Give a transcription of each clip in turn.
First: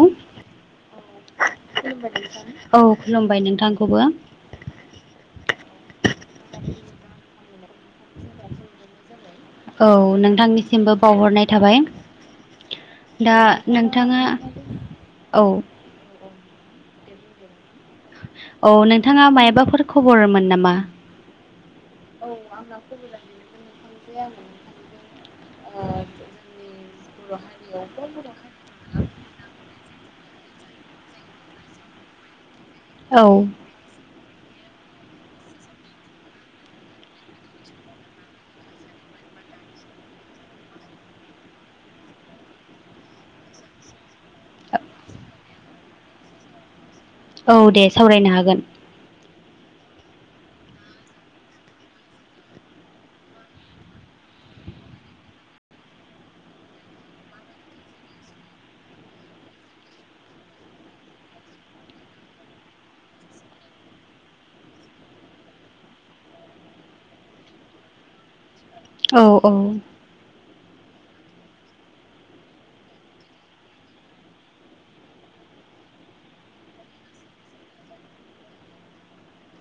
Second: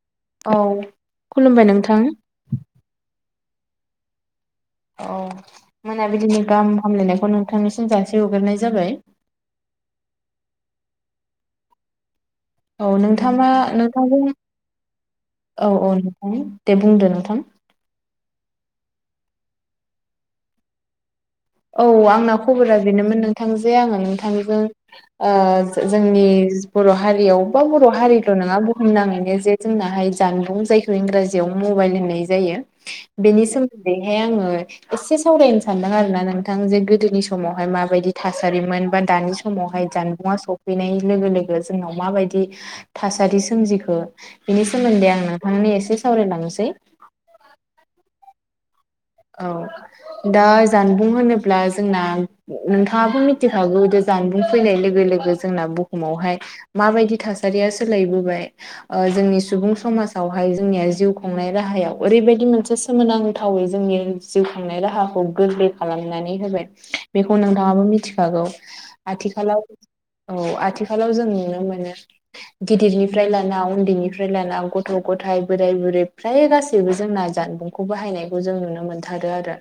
औ। खुलुमबाय नोंथां औ खुलुमबाय नोंथांखौबो। औ मोनाबिलिनि गाहाम हामलायनायखौ नोंथांनिसिम जासे हग्रोनाय जाबाय औ नोंथांनिसिमबो बावहरनाय थाबाय। औ दा नोंथाङा नोंथांजों नोंथाङा औ औ दे बुंदो नोंथां। औ नोंथाङा मायबाफोर खबरमोन नामा? औ आंना खबरा बेनोमोन नोंथां जे आङो नोंथांजों जो- जोंनि बर' हारियाव बा बर' हारिल' नङा बुहुमनाङैनो जे जोंनाहाय जानबुं जायखौ इंराजियाव मबाइल होननाय जायो औ बेनि सोमोन्दै यै आङो एसे सावरायनो सानदों आरोना नों थां जे गोदोनि समावहाय माबायदि थासारिमोन बा दानि समावहाय जानबुङा सफैनाय लोगो गोदो जोंनाव माबायदि थासारि सोमजिखो बिनि सोमोन्दै आं नोंथां एसे सावराय लांनोसै औ दे सावरायनो हागोन। औ दा जानबुं होनोब्ला जोंना नोंथाङाबो मिथिखागौ जे जान बुं फैनाय लोगो लोगो जोंना बुहुमावहाय माबायदि थासारिया सोलायबोबाय ओ जोंनि सुबुं समाजावहाय जोंनिया जिउ खुंनाय राहायाव ओरैबायदि मोनसे सोमोनांथावै जोंनि जिउ खांनाय राहाखौ गोरलै खालामनानै होबाय बेखौ नोंथांङाबो मिथिखागौ औ औ आथिखालाव औ आथिखालाव जों नुनो मोनो गिदिरनिफ्राय लाना उन्दैनिफ्राय लाना गथ' गथाय बोराय फ्राय गासैबो जोंना जानबुंखौ बाहायनायखौ जों नुनो मोनो थारो आरो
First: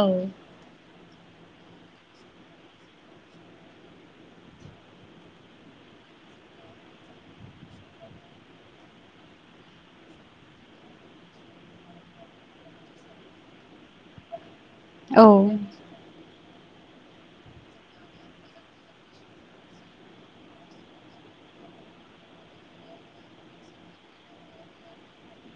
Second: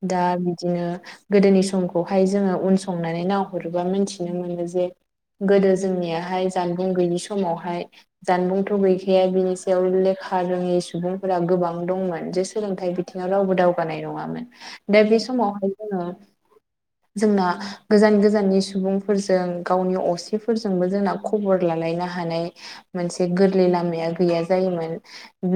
औ दा बिदिनो गोदोनि समखौहाय जोंङो उन संनानै नायाहरोबा मोनथिनो मोनो जे गोदो जोंनियाहाय जानबुं गैयि समावहाय जानबुंथ' गैखाया बिनि सायाव लेखा खा रोङि सुबुंफोरा गोबां दंमोन जे सोलोंथाइ बिथिंङाव रावबो दावगानाय नङामोन दा बे समावहाय जोंङो जोंना गोजान गोजाननि सुबुंफोरजों गावनि असेफोरजोंबो जोंना खबर ला नो हानाय मोनसे गोरलै लामाया गैया जायोम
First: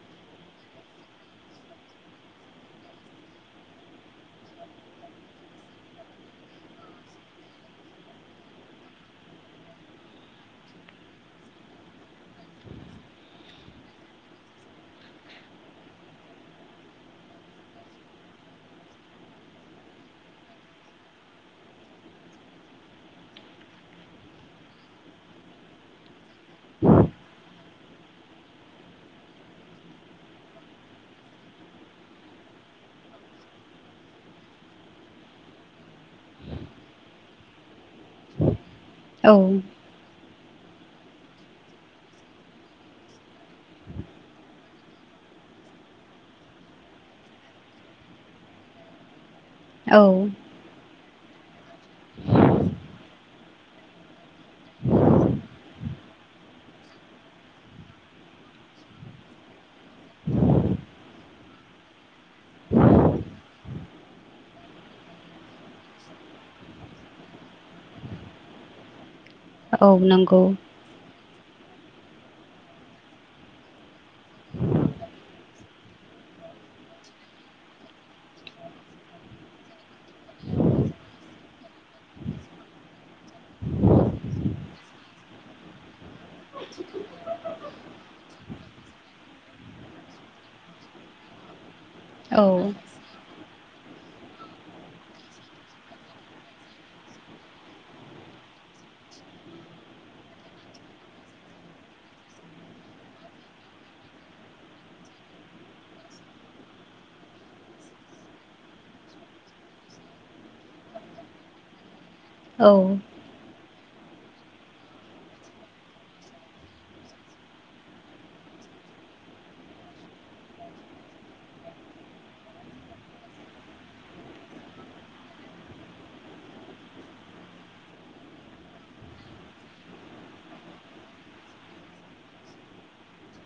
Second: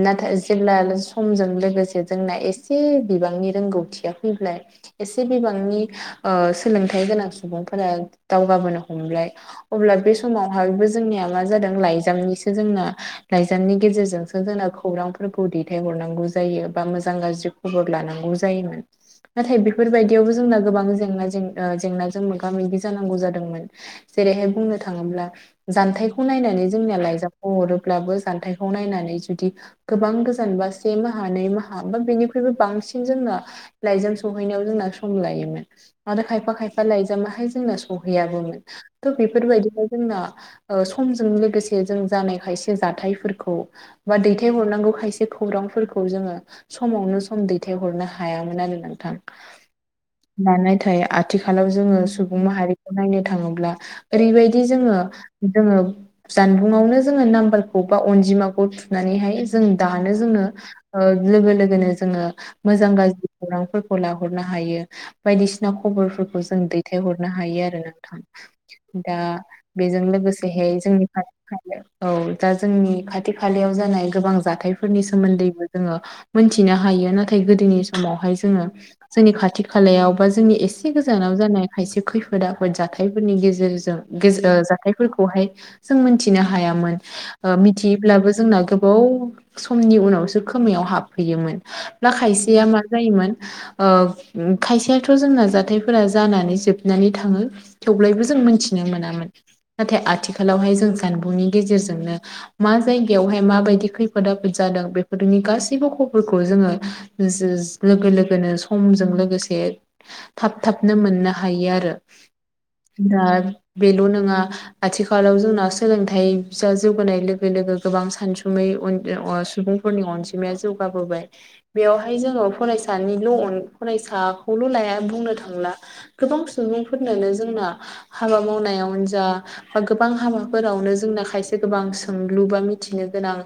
नाथाय जे समजों लोगोसे जोंना ना एसे एसे बिबांनि रोंगौथिया फैब्लाय एसे बिबांनि ओ सोलोंथाइ गोनां सुबुं दावगाबोनो हमब्लाय अब्ला बे समावहाय जोंनिया मा जादों लाइजामनिसो जों [unintelligible] लाइजनि गेजेरजोंसो जोंना खौरांफोरखौ दैथायहरनांगौ जायो बा मोजां गाज्रि खबर लानांगौ जायोमोन। नाथाय बेफोरबायदियावबो जोंना गोबां जेंना ओ जेंनाजों मोगा मोगि जानांगौ जादोंमोन जेरैहाय बुंनो थांङोब्ला जान्थायाइखौ नायनानै जोंनिया लाइजामखौ हरोब्लाबो जान्थाइखौ नायनानै जुदि गोबां गोजानबा से माहा नै माहा बा बेनि बेबो बांसिन जोंना लाइजाम सौहैनायाव जोंना सम लायोमोन आरो खायफा खायफा लाइजाम बाहाय जोंना सहैयाबोमोन थ' औ बेफोरबायदिनो जोंना ओ समजों लोगोसे जों जानाय खायसे जाथायफोरखौ बा दैथायहरनांगौ खायसे खौरां फोरखौ जों समावनो सम दैथायहरनो हायामोन आरो नोंथां औ दानाय थायो। आथिखालाव जोंङो सुबुं माहारिखौ नायनो थाङोब्ला ओरैबायदि जोंङो जोंङो। जानबुंआवनो जोंङो नाम्बारखौ बा अनजिमाखौ थुनानैहाय जों दानो जोंनो। लागो लोगोनो। जोंङो मोजां गाज्रि खौरांफोरखौ लाहरनो हायो बायदिसिना खबरफोरखौ जों दैथाय। नो हायो आरो नोंथां दा औ बेजों नंगौ लोगोसेहाय जोंनि खा औ दा जोंनि खाथि खालायाव जानाय गोबां जाथायफोरनि सोमोन्दैबो जोंङो मोनथि नो हायो नाथाय गोदोनि समावहाय जोङो जोंनि खाथि खालायाव बा जोंनि एसे गोजानाव ज खायसे खैफोद आफोदनि जाथाय फोरनि जों मिथिनो हायामोन मिथियोैब्लाबो जोंना गोबाव समनि उनावसो खोमायाव हाब फैयोमोन ना औ खायसेया मा जायोमोन। खायसेयाथ' जोंना जाथायफोरा जानानै जोबनानै थांङो थेव्लायबो जों मिथिनो नो मोनामोन नाथाय आथिखालावहाय जों सानबुंनि गेजेरजोंनो मा जायगायावहाय माबायदि खैफोद आफोद जाब जादों बेफोरनि गासैबोखौ। फोरखौ जोंङो लोगो लोगोनो समजों लोगोसे थाब थाबनो मोनो मोननो हायो आरो औ दा बेल' नंङा आथिखालाव जोंना सोलोंथाइसा जौगोनानाय लोगो लोगो गोबां सानसुमै। सुबुंफोरनि अनिमाया जौ बाबोबाय बेयावहाय जोंङो फरायसानिल' फरायसाखौल' लाया बुंनो थांब्ला गोबां सुबुंफोरनोनो जोंना हाबा मावनायावनो जा बा गोबां हाबाफोराव। जों खायसे गोबां सोंलु बा मिथिनो गोनां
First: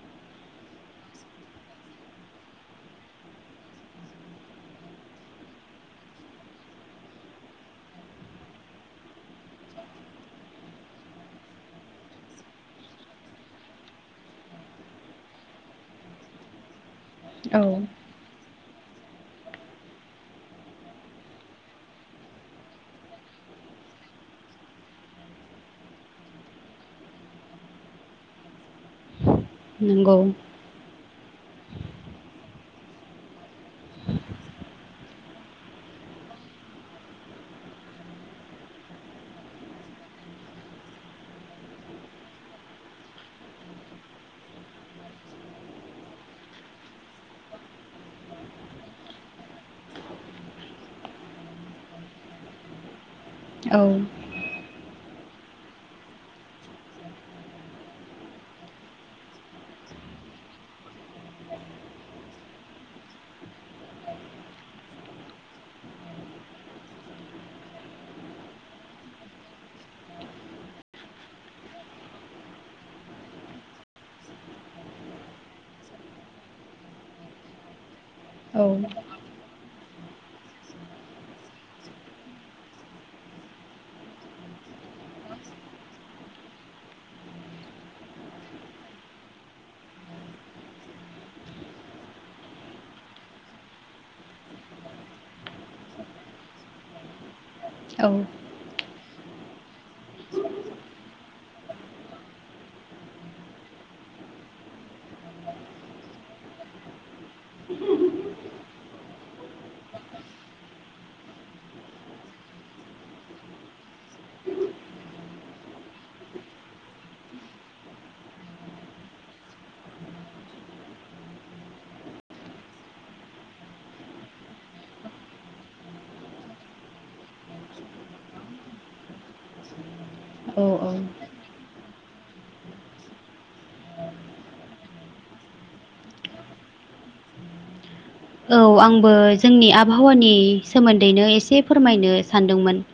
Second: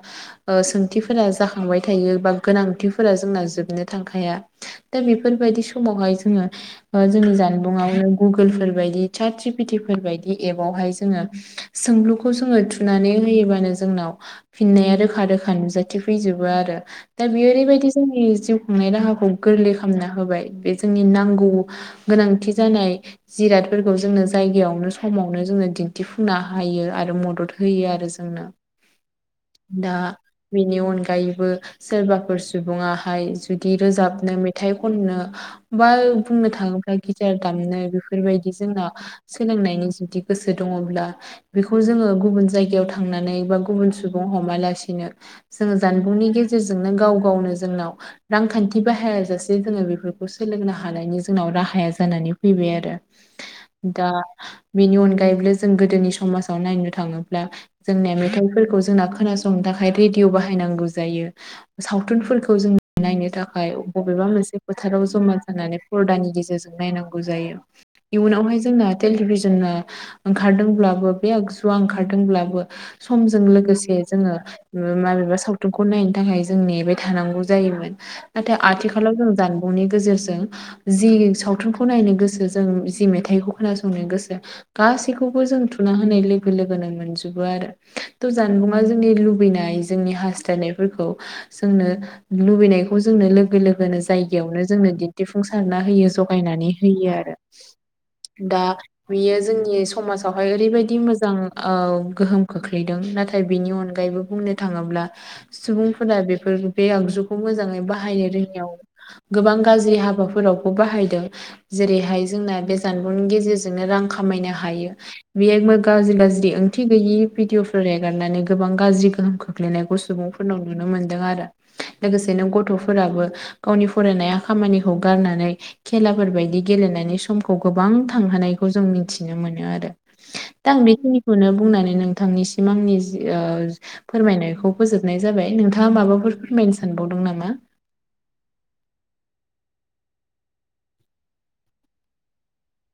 सोंथिफोरा जाखांबाय थायो। बा गोनांथिफोरा जोंना जोबनो थांखाया दा बेफोरबायदि समावहाय जोंङो। जानबुं गुगुलफोर बायदि बायदि एह जा सों खौ जोंङो थुनानै होयोबानो जोंनाव फिननाया रोखा रोखा नुजाथि फैजोबो आरो। दा औ बियारि बायदिस नाय राहाखौ गोरलै खालामना होबाय बे जोंनि नांगौ गोनांथि जानाय जिराद। बेफोरखौ जोंनो जायगायावनो समावनो जोङो दिन्थिफुंनो हायो आरो मदद होयो आरो जोंनो। दा नंगौ बेनि अनगायैबो सोरबाफोर सुबुङाहाय जुदि रोजाबनो मेथाइ खननो बा बुंनो थाङोब्ला गिटार दामनो बेफोरबायदि जोंना सोलोंनायनि जुदि गोसो दङब्ला। जोङो गुबुन जायगायाव थांनानै बा गुबुन सुबुं हमालासिनो जोङो जानबुंनि गेजेर। गेजेरजोंनो गाव गावनो जोंनाव रांखान्थि बाहाया जासे जोङो बेफोरखौ सोलोंनो हानायनि जोंनाव। राहाया जानानै फैबाय आरो औ दा। बेनि अनगायैबो जों गोदोनि समाजाव नायनो थाङोब्ला जोंनि मेथाइफोरखौ जोंना खोनासंनो थाखाय। थाखाय रेडिय' बाहायनांगौ जायो सावथुनफोरखौ जों नायनो थाखाय बबेबा मोनसे फोथाराव जमा जानानै फरदानि गेजेरजों नायनांगौ जायो। इयुनावहाय जोंना टेलिभिजन ओंखारदोंब्लाबो बे आगजुआ ओंखारदोंब्लाबो। समजों लोगोसे जोङो माबेबा सावथुनखौ नायनो। थाखाय जों नेबाय थानांगौ जायोमोन नाथाय औ आथिखालाव जों जान बुंनि गेजेरजों जि सावथुनखौ नायनो गोसो जों जि मेथाइखौ खोनासंनो गोसो। गासैखौबो जों थुना होनाय लोगो लोगोनो मोनजोबो आरो थ' जानबुंआ जोंनि लुबैनाय जोंनि हास्थायनाय फोरखौ जोंनो लुबैनायखौ जोंनो लोगो लोगोनो जायगायावनो जोंनो दिन्थिफुंसारना। होयो जगायनानै होयो आरो औ दा। बियो जोंनि समाजावहाय ओरैबायदि मोजां गोहोम खोख्लैदों नाथाय बिनि अनगायै। बो बुंनो थाङोब्ला। सुबुंफोरा बेफोर बे आगजुखौ मोजाङै बाहायनो रोङियाव गोबां गाज्रि हाबाफोराव। बाहायदों जेरैहाय जोंना बे जानबुंनि गेजेरजोंनो रां खामायनो हायो। जेबो गाज्रि गाज्रि ओंथि गैयि भिडिअफोर एगारनानै गोबां गाज्रि गोहोम खोख्लैनायखौ सुबुं। फोरनाव नुनो मोन्दों आरो लोगोसे नों गथ'फोराबो गावनि फरायनाया खामानिखौ गारनानै खेलाफोरबायदि गेले गेलेनायनि समखौ गोबां थांहोनायखौ जों मिथिनो मोनो आरो। दा आं औ औ बेखिनिखौनो बुंनानै नोंथांनिसिम आंनि फोरमायनायखौ फोजोब नाय जाबाय नोंथाङा माबाफोर फोरमायनो सानबावदों नामा? औ आंबो जोंनि आबहावानि सोमोन्दैनो एसे फोरमायनो सानदोंमोन।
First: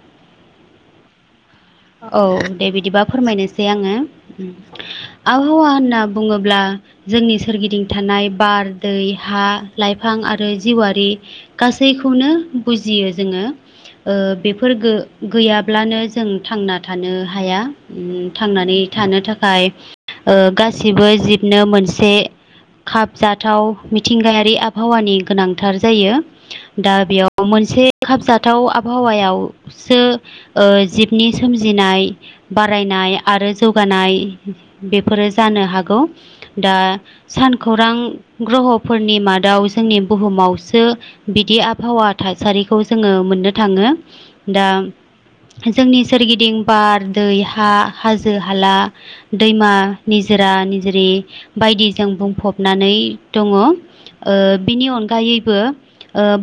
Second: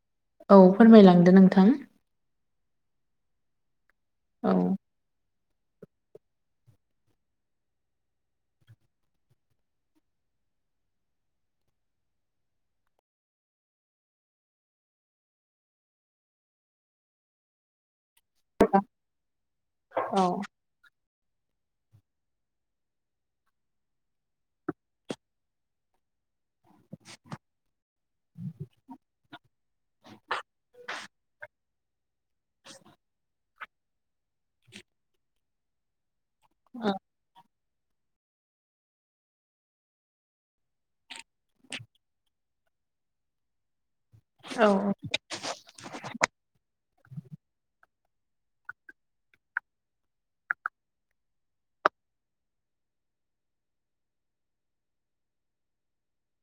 औ फोरमायलांदो नोंथां औ दे बिदिबा फोरमायनोसै आङो औ आ आबहावा होनना बुङोब्ला जोंनि सोरगिदिं थानाय बार दै हा लाइफां आरो जिवारि गासैखौनो बुजियो जोङो। बेफोर गैयाब्लानो जों थांना थानो हाया ओ थांनानै थानो थाखाय औ गासिबो जिबनो मोनसे खाबजाथाव मिथिंगायारि आबहावानि गोनांथार जायो। दा बेयाव मोनसे खाबजाथाव आबहावायावसो जिबनि सोमजिनाय बारायनाय आरो जौगानाय बेफोरो जानो हागौ। दा सान खौरां ग्रहफोरनि मादाव जोंनि बुहुमावसो बिदि आबहावा थासारि खौ जोङो मोननो थाङो दा औ जोंनि थिं बार दै हा हाजो हाला दैमा निजोरा निजिरि बायदि जों बुंफबनानै दङ ओ बिनि अनगायैबो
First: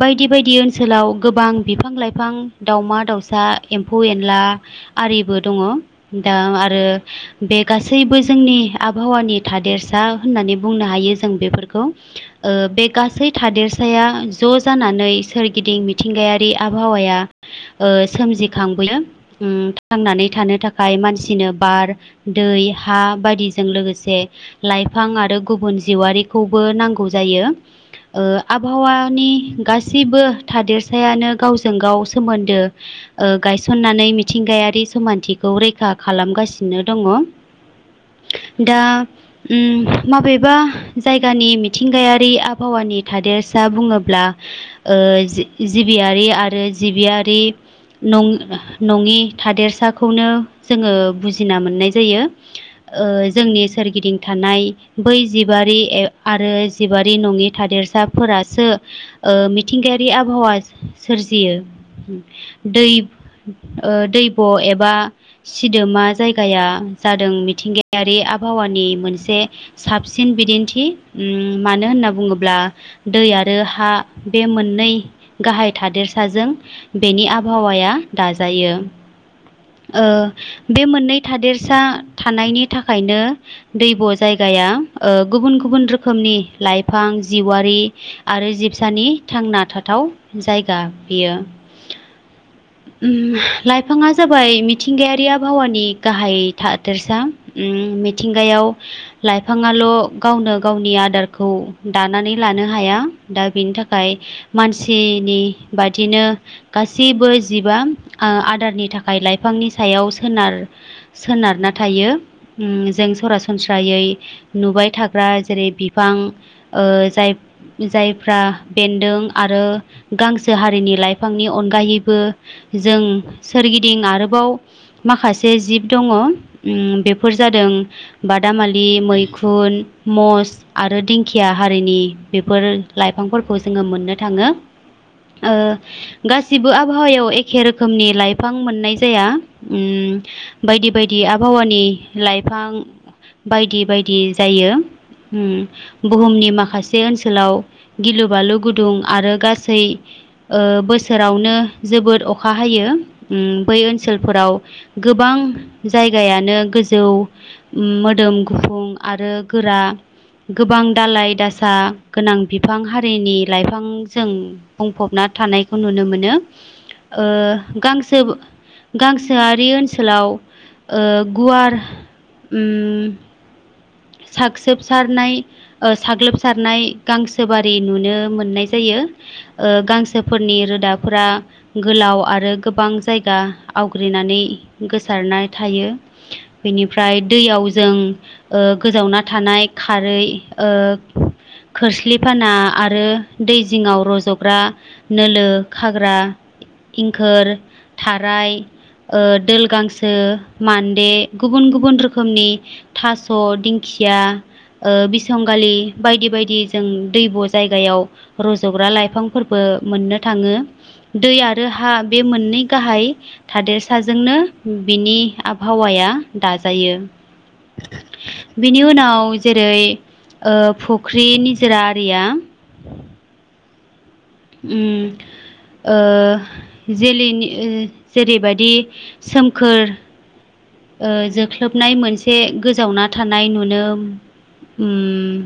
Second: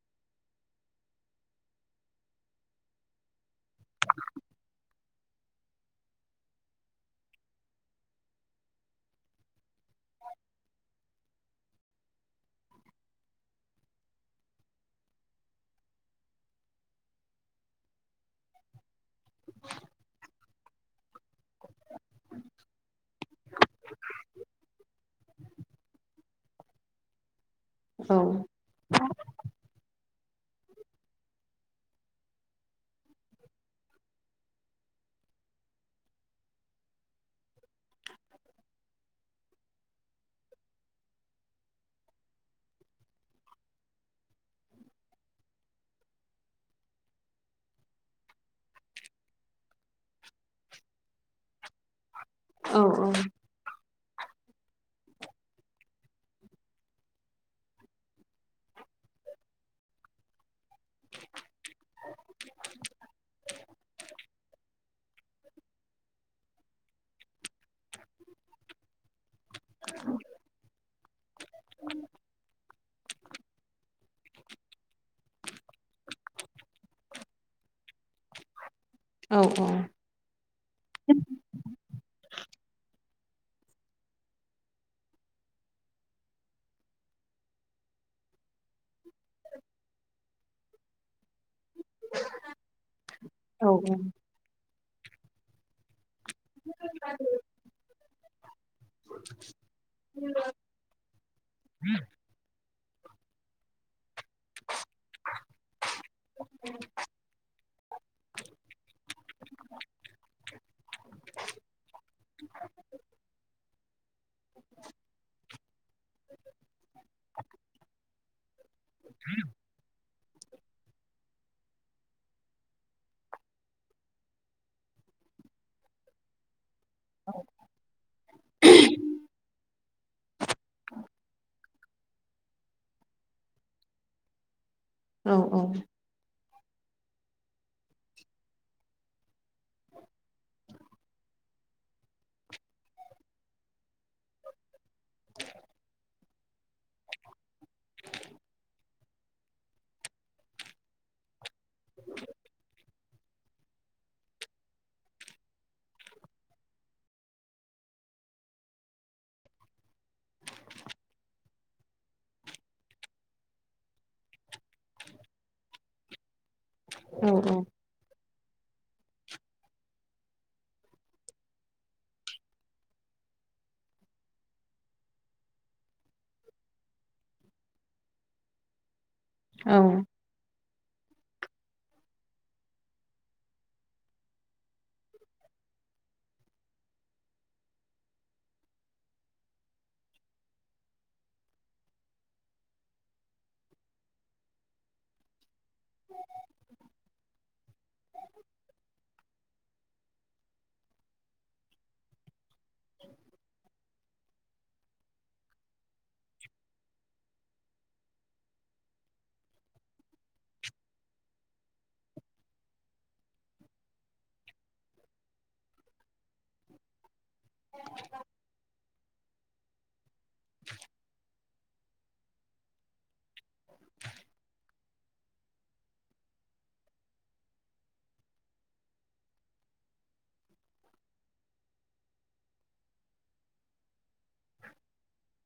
बायदि बायदि ओनसोलाव गोबां बिफां लाइफां दावमा दाउसा एमफौ एनला आरिबो दङ दा आरो बे गासैबो जोंनि आबहावानि था देरसा होननानै बुंनो हायो जों बेफोरखौ बे गासै थादेरसाया ज' जानानै सोरगिदिं मिथिंगायारि आबहावाया सोमजिखांबोयो थांनानै थानो थाखाय मानसिनो बार दै हा बायदिजों लोगोसे लाइफां आरो गुबुन जिवारिखौबो नांगौ जायो। आबहावानि गासैबो गासैबो थादेरसायानो गावजों गाव सोमोन्दो ओ गायसननानै मिथिंगायारि समान्थिखौ रैखा खालामगासिनो दङ दा माबेबा जायगानि मिथिंगायारि आबहावानि आंनि थादेरसा बुङोब्ला जिबियारि आरो जिबियारि नंङि नङि थादेरसाखौनो जोङो बुजिना मोननाय जायो। औ ओ जोंनि सोरगिदिं थानाय बै जिबारि आरो जिबारि नङि थादेरसाफोरासो मिथिंगायारि आबहावा सोरजियो दै ओ दैब' एबा सिदोमा जायगाया जादों मिथिंगायारि आबहावा मनि साबसिन बिदिन्थि उम मानो होनना बुङोब्ला दै आरो हा बे मोननै गाहाय थादेरसाजों बेनि आबहावाया दाजायो। औ लाजायो ओ बे मोननै थादेरसा थानायनि थाखायनो दैब' जायगाया ओ गुबुन गुबुन गुबुन रोखोमनि लाइफां जिवारि आरो जिबसानि थांना थाथाव जाय गा बियो [unintelligible] लाइफाङा जाबाय मिथिंगायारिया आबहावानि गाहाय थादेरसा उम मिथिंगायाव लाइफाङा ल गावनो गावनि आदारखौ दानानै लानो हाया दा बेनि थाखाय मानसि सिनि बादिनो गासैबो जिबा आदारनि थाखाय लाइफांनि सायाव सोनार सोनारना थायो। उम जों सरासनस्रायै नुबाय थाग्रा जेरै बिफां ओ जाय जायफ्रा बेन्दों आरो गांसो हारिनि लाइफांनि अनगायैबो जों सोरगिदिं आरोबाव माखासे जिब दङ उम बेफोर जादों बादामालि मैखुन मस आरो दिंखिया हारिनि बेफोर लाइफांफोरखौ जोङो मोननो थाङो औ गासिबो आबहावायाव एखे रोखोमनि लाइफां मोननाय जाया बायदि बायदि आबहावानि लाइफां बिफां बायदि बायदि जायो। बुहुमनि माखासे ओनसोलाव गिलु बालु गुदुं आरो गासै ओ बोसोरावनो जोबोद अखा अखा हायो बै ओनसोलफोराव गोबां जायगायानो गोजौ मोदोम गुफुं आरो गोरा गोबां दालाय दासा गोनां बिफां हारिनि लाइफांजों बुंफबना थानायखौ नुनो मोनो औ गांसो गांसोआरि ओनसोलाव ओ गुवार उम सागोबसारनाय साग्लोबसारनाय गांसोबारि नुनो मोननाय जायो। गांसोफोरनि रोदाफोरा गोलाव आरो गोबां जायगा आवग्रिनानै गोसारनानै थायो। बेनिफ्राय दैयाव जों गोजावना थानाय खारै ओ खोरस्लिफाना आरो दै जिङाव रज'ग्रा नोलो खाग्रा इंखोर थाराय ओ दोल गांसो मान्दे गुबुन गुबुन रोखोमनि थास' दिंखिया खिया ओ बिसंगालि बायदि बायदि जों दै बस जायगायाव रज'ग्रा लाइफांफोरबो मोननो थाङो। दै आरो हा बे मोननै गाहाय थादेरसाजोंनो बिनि आबहावाया दाजायो बेनि उनाव जेरै ओ फुख्रि निजोरा आरिया [inaudible] उम ओ जेलैनि ओ जेरैबायदि सोमखोर जोख्लोबनाय मोनसे गोजावना थानाय नुनो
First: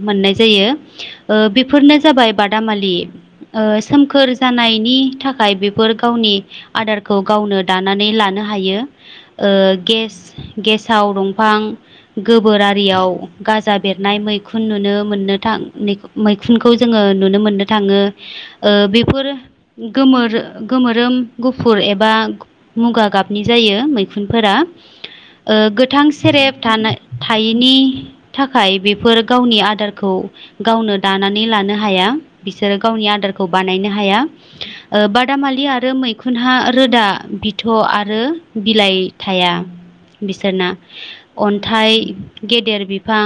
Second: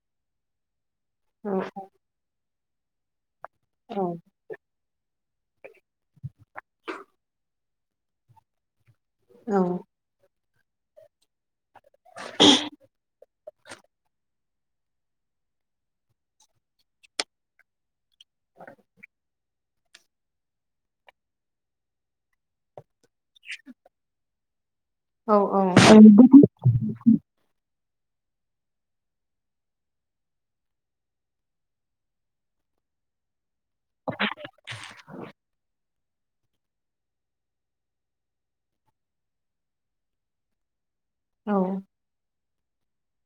मोननाय जायो बेफोरनो जाबाय बादामालि‌। सोमखोर जानायनि थाखाय बेफोर गावनि आदारखौ गावनो दानानै लानो हायो ओ औ गेस गेसाव दंफां गोबोर आरियाव गाजा बेरनाय मैखुन नुनो मोननो थां मैखुनखौ जोङो नुनो मोननो थाङो। ओ बेफोर गोमोर गोमोरोम गुफुर एबा मुगा गाबनि जायो मैखुनफोरा औ ओ गोथां सेरेब थायिनि थाखाय बेफोर गावनि आदारखौ गावनो दानानै लानो हाया बिसोरो गावनि आदार खौ बानायनो हाया ओ बादामालि आरो मै खुनहा रोदा बिथ' आरो बिलाइ थाया बिसोरना अन्थाइ गेदेर बिफां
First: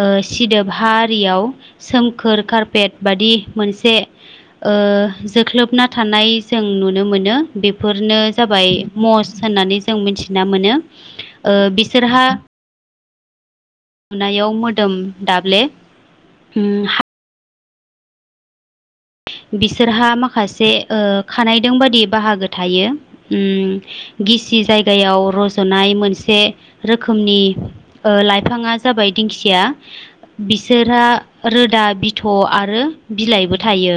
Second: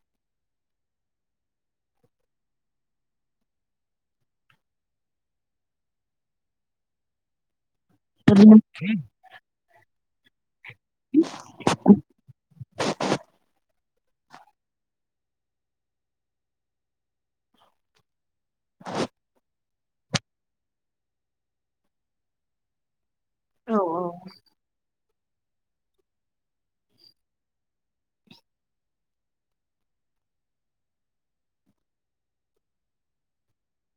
ओ सिदोब हा आरियाव सोमखोर कारपेट बाददि मोनसे ओ जोख्लोबना थानाय जों नुनो मोनो। बे बेफोरनो जाबाय मस होननानै जों मिथिना मोनो। ओ बिसोरहा नुनायाव मोदोम दाब्ले [inaudible] बिसोरहा माखासे खानायदों बादि बाहागो थायो। उम औ गिसि जायगायाव रज'नाय मोनसे रोखोमनि लाइफाङा जाबाय दिंखिया। बिसोरहा रोदा बिथ' आरो बिलाइबो थायो।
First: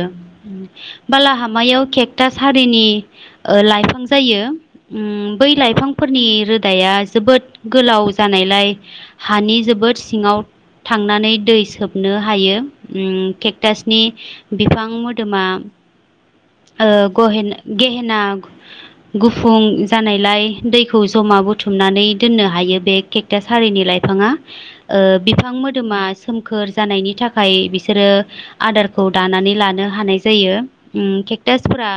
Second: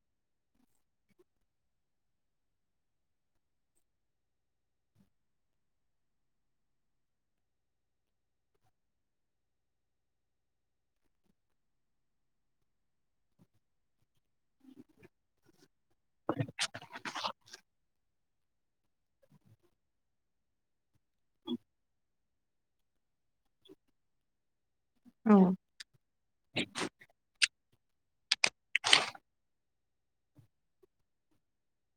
बालाहामायाव केकथास हारिनि लाइफां जायो। बै लाइफांफोरनि रोदाया जोबोद गोलाव जानायलाय हानि जोबोद सिङाव थांनानै दै सोबनो हायो उम केकथासनि बिफां मोदोमा ओ गहेन गेहेना गुफुं जानायलाय दैखौ जम मा बुथुमनानै दोननो हायो बे केेकटास हारिनि लाइफाङा बिफां मोदोमा सोमखोर जानायनि थाखाय बि सोरो आदारखौ दानानै लादों। हानाय जायो केकटासफोरा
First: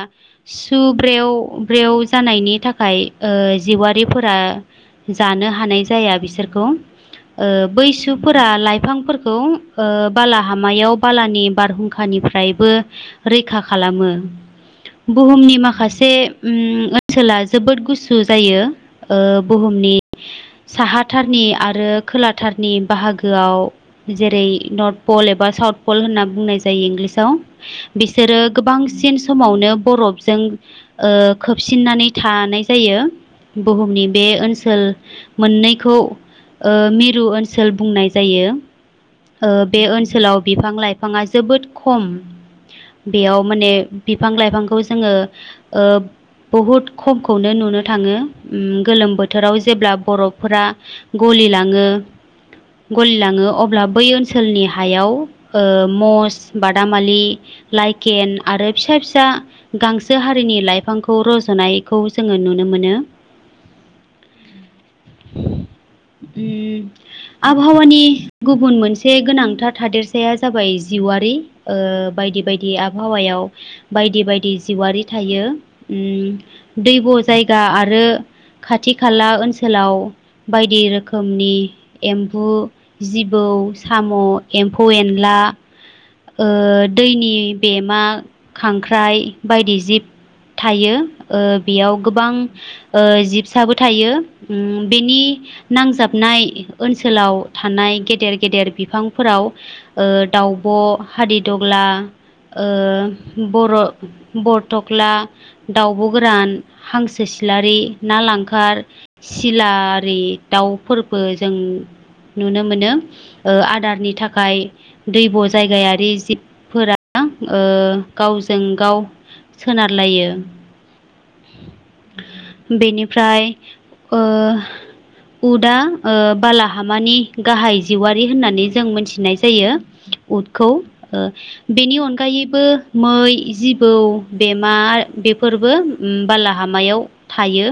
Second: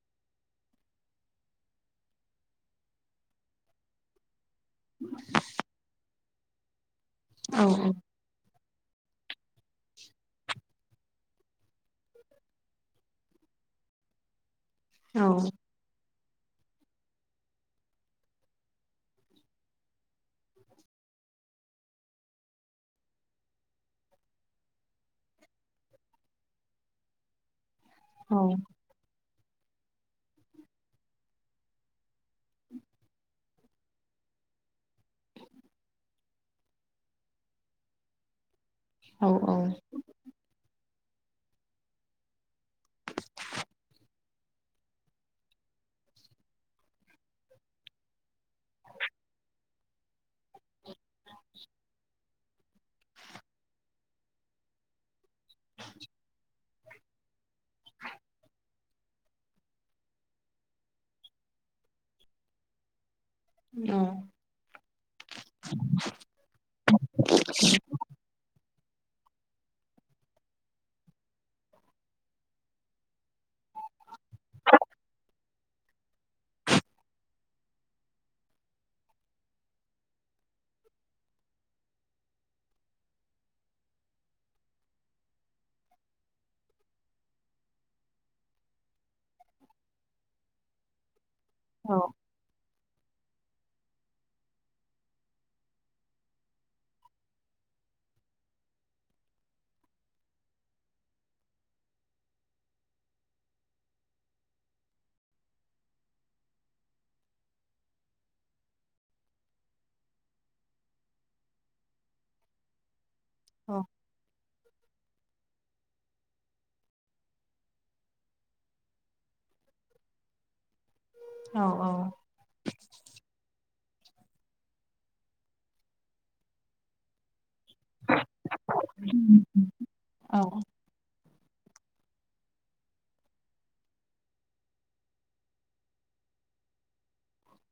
सु ब्रेव ब्रेव जानायनि था खाय ओ जिउआरिफोरा जानो हानाय जाया बिसोरखौ ओ औ बैसुफोरा लाइफांफोर खौ ओ बाला हामायाव बालानि बारहुंखानिफ्राय रैखा खालामो बुहुमनि माखासे ओनसोला जोबोद गुसु जायो बुहुमनि साहाथारनि आरो खोलाथारनि बाहागोआव जेरै नर्थ पल एबा साउथ पल होनना बुंनाय जायो इंलिसआव बिसोरो गोबांसिन समावनो बरफजों खोबसिननानै थानाय जायो बुहुमनि बे ओनसोल मोननैखौ मिरु ओनसोल बुंनाय जायो। बे ओनसोलाव बिफां लाइफाङा जोबोद खम बेयाव माने बिफां लाइफांखौ जोङो बहुद खमखौनो नुनो थाङो गोलोम बोथोराव जेब्ला बर'बफोरा गलि लाङो [inaudible] गलिलाङो अब्ला बै ओनसोलनि हायाव ओ मस बादामालि लाइकेन आरो फिसा फिसा गांसो हारिनि लाइफांखौ रज'नायखौ जोङो नुनो मोनो। औ ओम आबहावानि गुबुन मोनसे गोनांथार थादेरसाया जाबाय जिउआरि ओ बायदि बायदि आबहावायाव बायदि बायदि जिउआरि थायो दै ग जायगा आरो खाथि खाला ओनसोलाव बायदि रोखोमनि एम्बु, जिबौ, बौ साम', एम्फौ एनला ओ दैनि बेमा खांख्राइ बायदि जिब थायो। ओ बेयाव गोबां ओ जिबसाबो थायो बेनि नांजाबनाय ओनसोलाव थानाय गेदेर गेदेर बिफांफोराव दाउब', हादिदग्ला ओ बर' बरथख्ला दाउब' गोरान हांसो सिलारि, ना लांखार, सिला आरि दाउफोरबो जों नुनो मोनो ओ आदारनि थाखाय दैब' जायगायारि जि फोरा गावजों गाव सोनारलायो। औ बेनिफ्राय ओ उदा बालाहामानि गाहाय जिवारि होननानै जों मिथिनाय जायो। औ उदखौ ओ बेनि अनगायैबो मै जिबौ बेमा बेफोरबो उम बालाहामायाव थायो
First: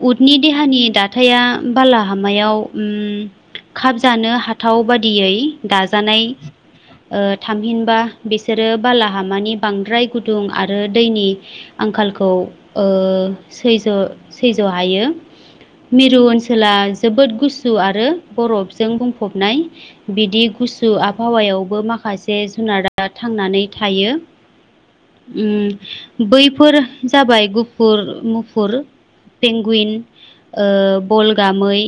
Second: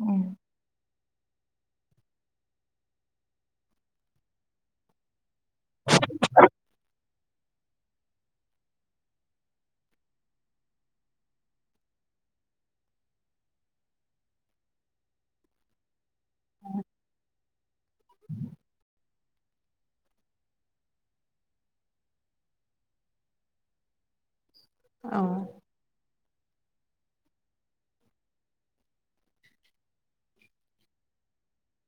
औ उदनि देहानि दा थाया बालाहामायाव उम खाब जानो हाथाव बादियै दाजानाय ओ थामहिनबा बिसोरो बालाहामानि बांद्राय गुदुं आरो दैनि आंखालखौ ओ सैज्य सैज' हायो। मिरु ओनसोला जोबोद गुसु आरो बरफजों बुंफबनाय बिदि गुसु आबहावायावबो माखा से जुनारा थांनानै थायो औ उम बैफोर जाबाय गुफुर मुफुर पेंगुइन, ओ बलगा मै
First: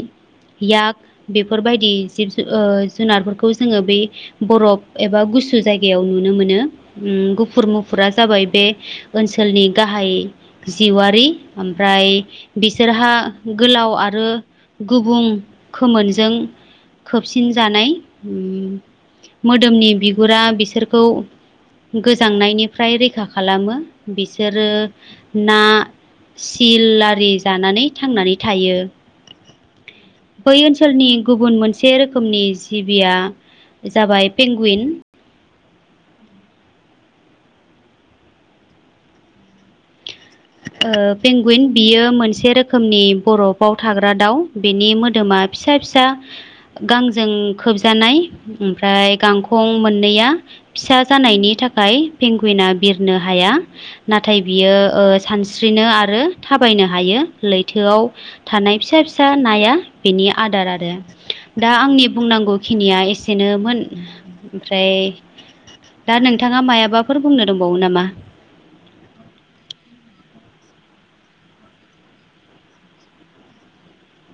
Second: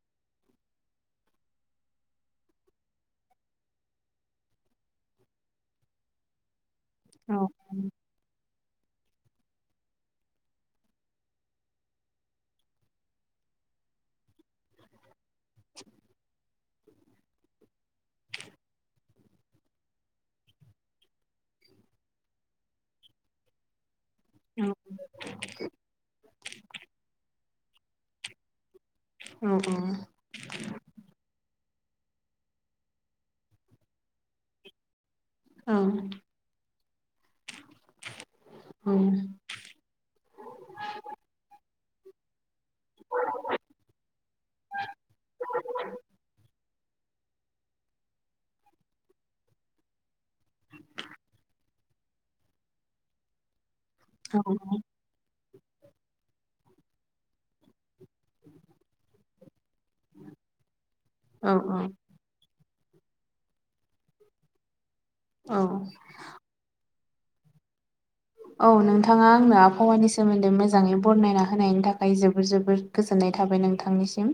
याक बेफोरबायदि जिब जु ओ जुनारफोरखौ जोङो बरफ एबा गुसु जायगायाव नुनो मोनो औ उम गुफुर मुफुरा जाबाय बे ओनसोलनि गाहाय जिउआारि ओमफ्राय बिसोरहा गोलाव आ रो गुबुं खोमोनजों खोबसिन जानाय उम मो दोमनि बिगुरा बिसोरखौ गोजांनायनिफ्राय रैखा खालामो औ बिसोरो ना सिल आरि जानानै थांनानै थायो औ बै ओनसोलनि गुबुन मोनसे रोखोमनि जिबिया जाबाय पेंगुइन औ औ ओ बेंगुइन बियो मोनसे रोखोमनि बरफआव थाग्रा दाउ बेनि मोदोमा फिसा फिसा गांजों खोबजानाय ओमफ्राय गांखं मोननैया फिसा जानायनि था खाय पेंगुइना बिरनो हाया नाथाय औ बियो ओ सानस्रिनो आरो थाबायनो हायो लैथोआव थानाय फिसा फिसा नाया बेनि आदार आरो दा आंनि बुंनांगौ खिनिया एसेनोमोन ओमफ्राय औ दा नोंथाङा मायाबाफोर बुंनो दंबावो नामा? औ नोंथाङा आंनो आबहावानि सोमोन्दै मोजाङै बरनायना होनायनि थाखाय जोबोर जोबोर गोजोननाय थाबाय नोंथांनिसिम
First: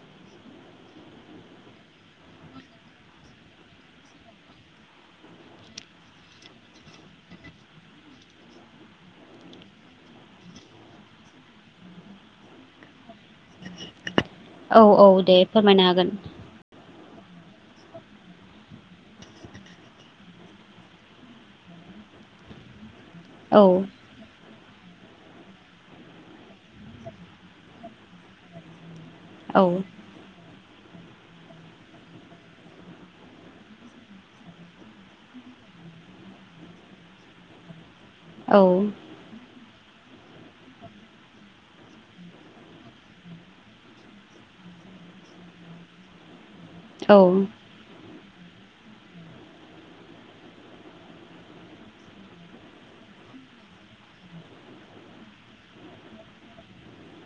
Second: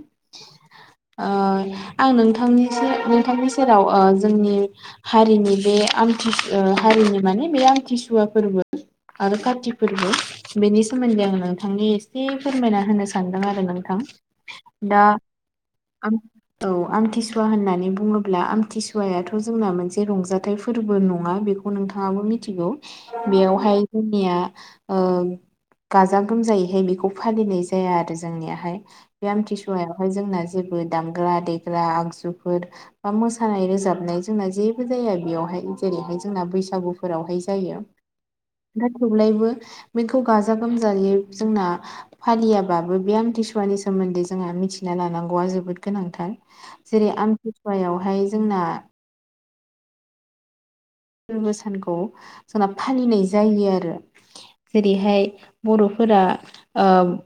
ओ आं नोंथांनि नोंथांनि सेराव जोंनि हारिनि बे आमथिसु हारिनि माने बे आमथिसुवा फोरबो आरो कार्टि फोरबो बेनि सोमोन्दै आं नोंथांनि एसे फोरमायना होनो सानदों आरो नोंथां औ दा औ दे फोरमायनो हागोन औ आमथिसुवा होननानै बुङो ब्ला आमथिसुवायाथ' जोंना मोनसे रंजाथाइ फोरबो नङा बेखौ नोंथाङाबो मिथिगौ। औ बेयावहाय जोंनिया ओ गाजा गोमजायैहाय बेखौ फालिनाय जाया आरो जोंनियाहाय बे औ आमथिसुवायाव हाय जोंना जेबो दामग्रा देग्रा आगजुफोर बा मोसानाय रोजाबनाय जोंना जेबो जाया बेयावहाय जेरैहाय जोंना बैसागुफोरावहाय जायो औ औ थेवब्लायबो बेखौ गाजा गोमजायै जोंना फालियाबाबो बे आमथिसुवानि सोमोन्दै जोंहा मिथिना लानांगौवा जोबो गोनांथार जेरै औ आमथिसुवायावहाय जोंना फोरबो सानखौ जोंना फालिनाय जायो आरो जेरैहाय बर' फोरा ओ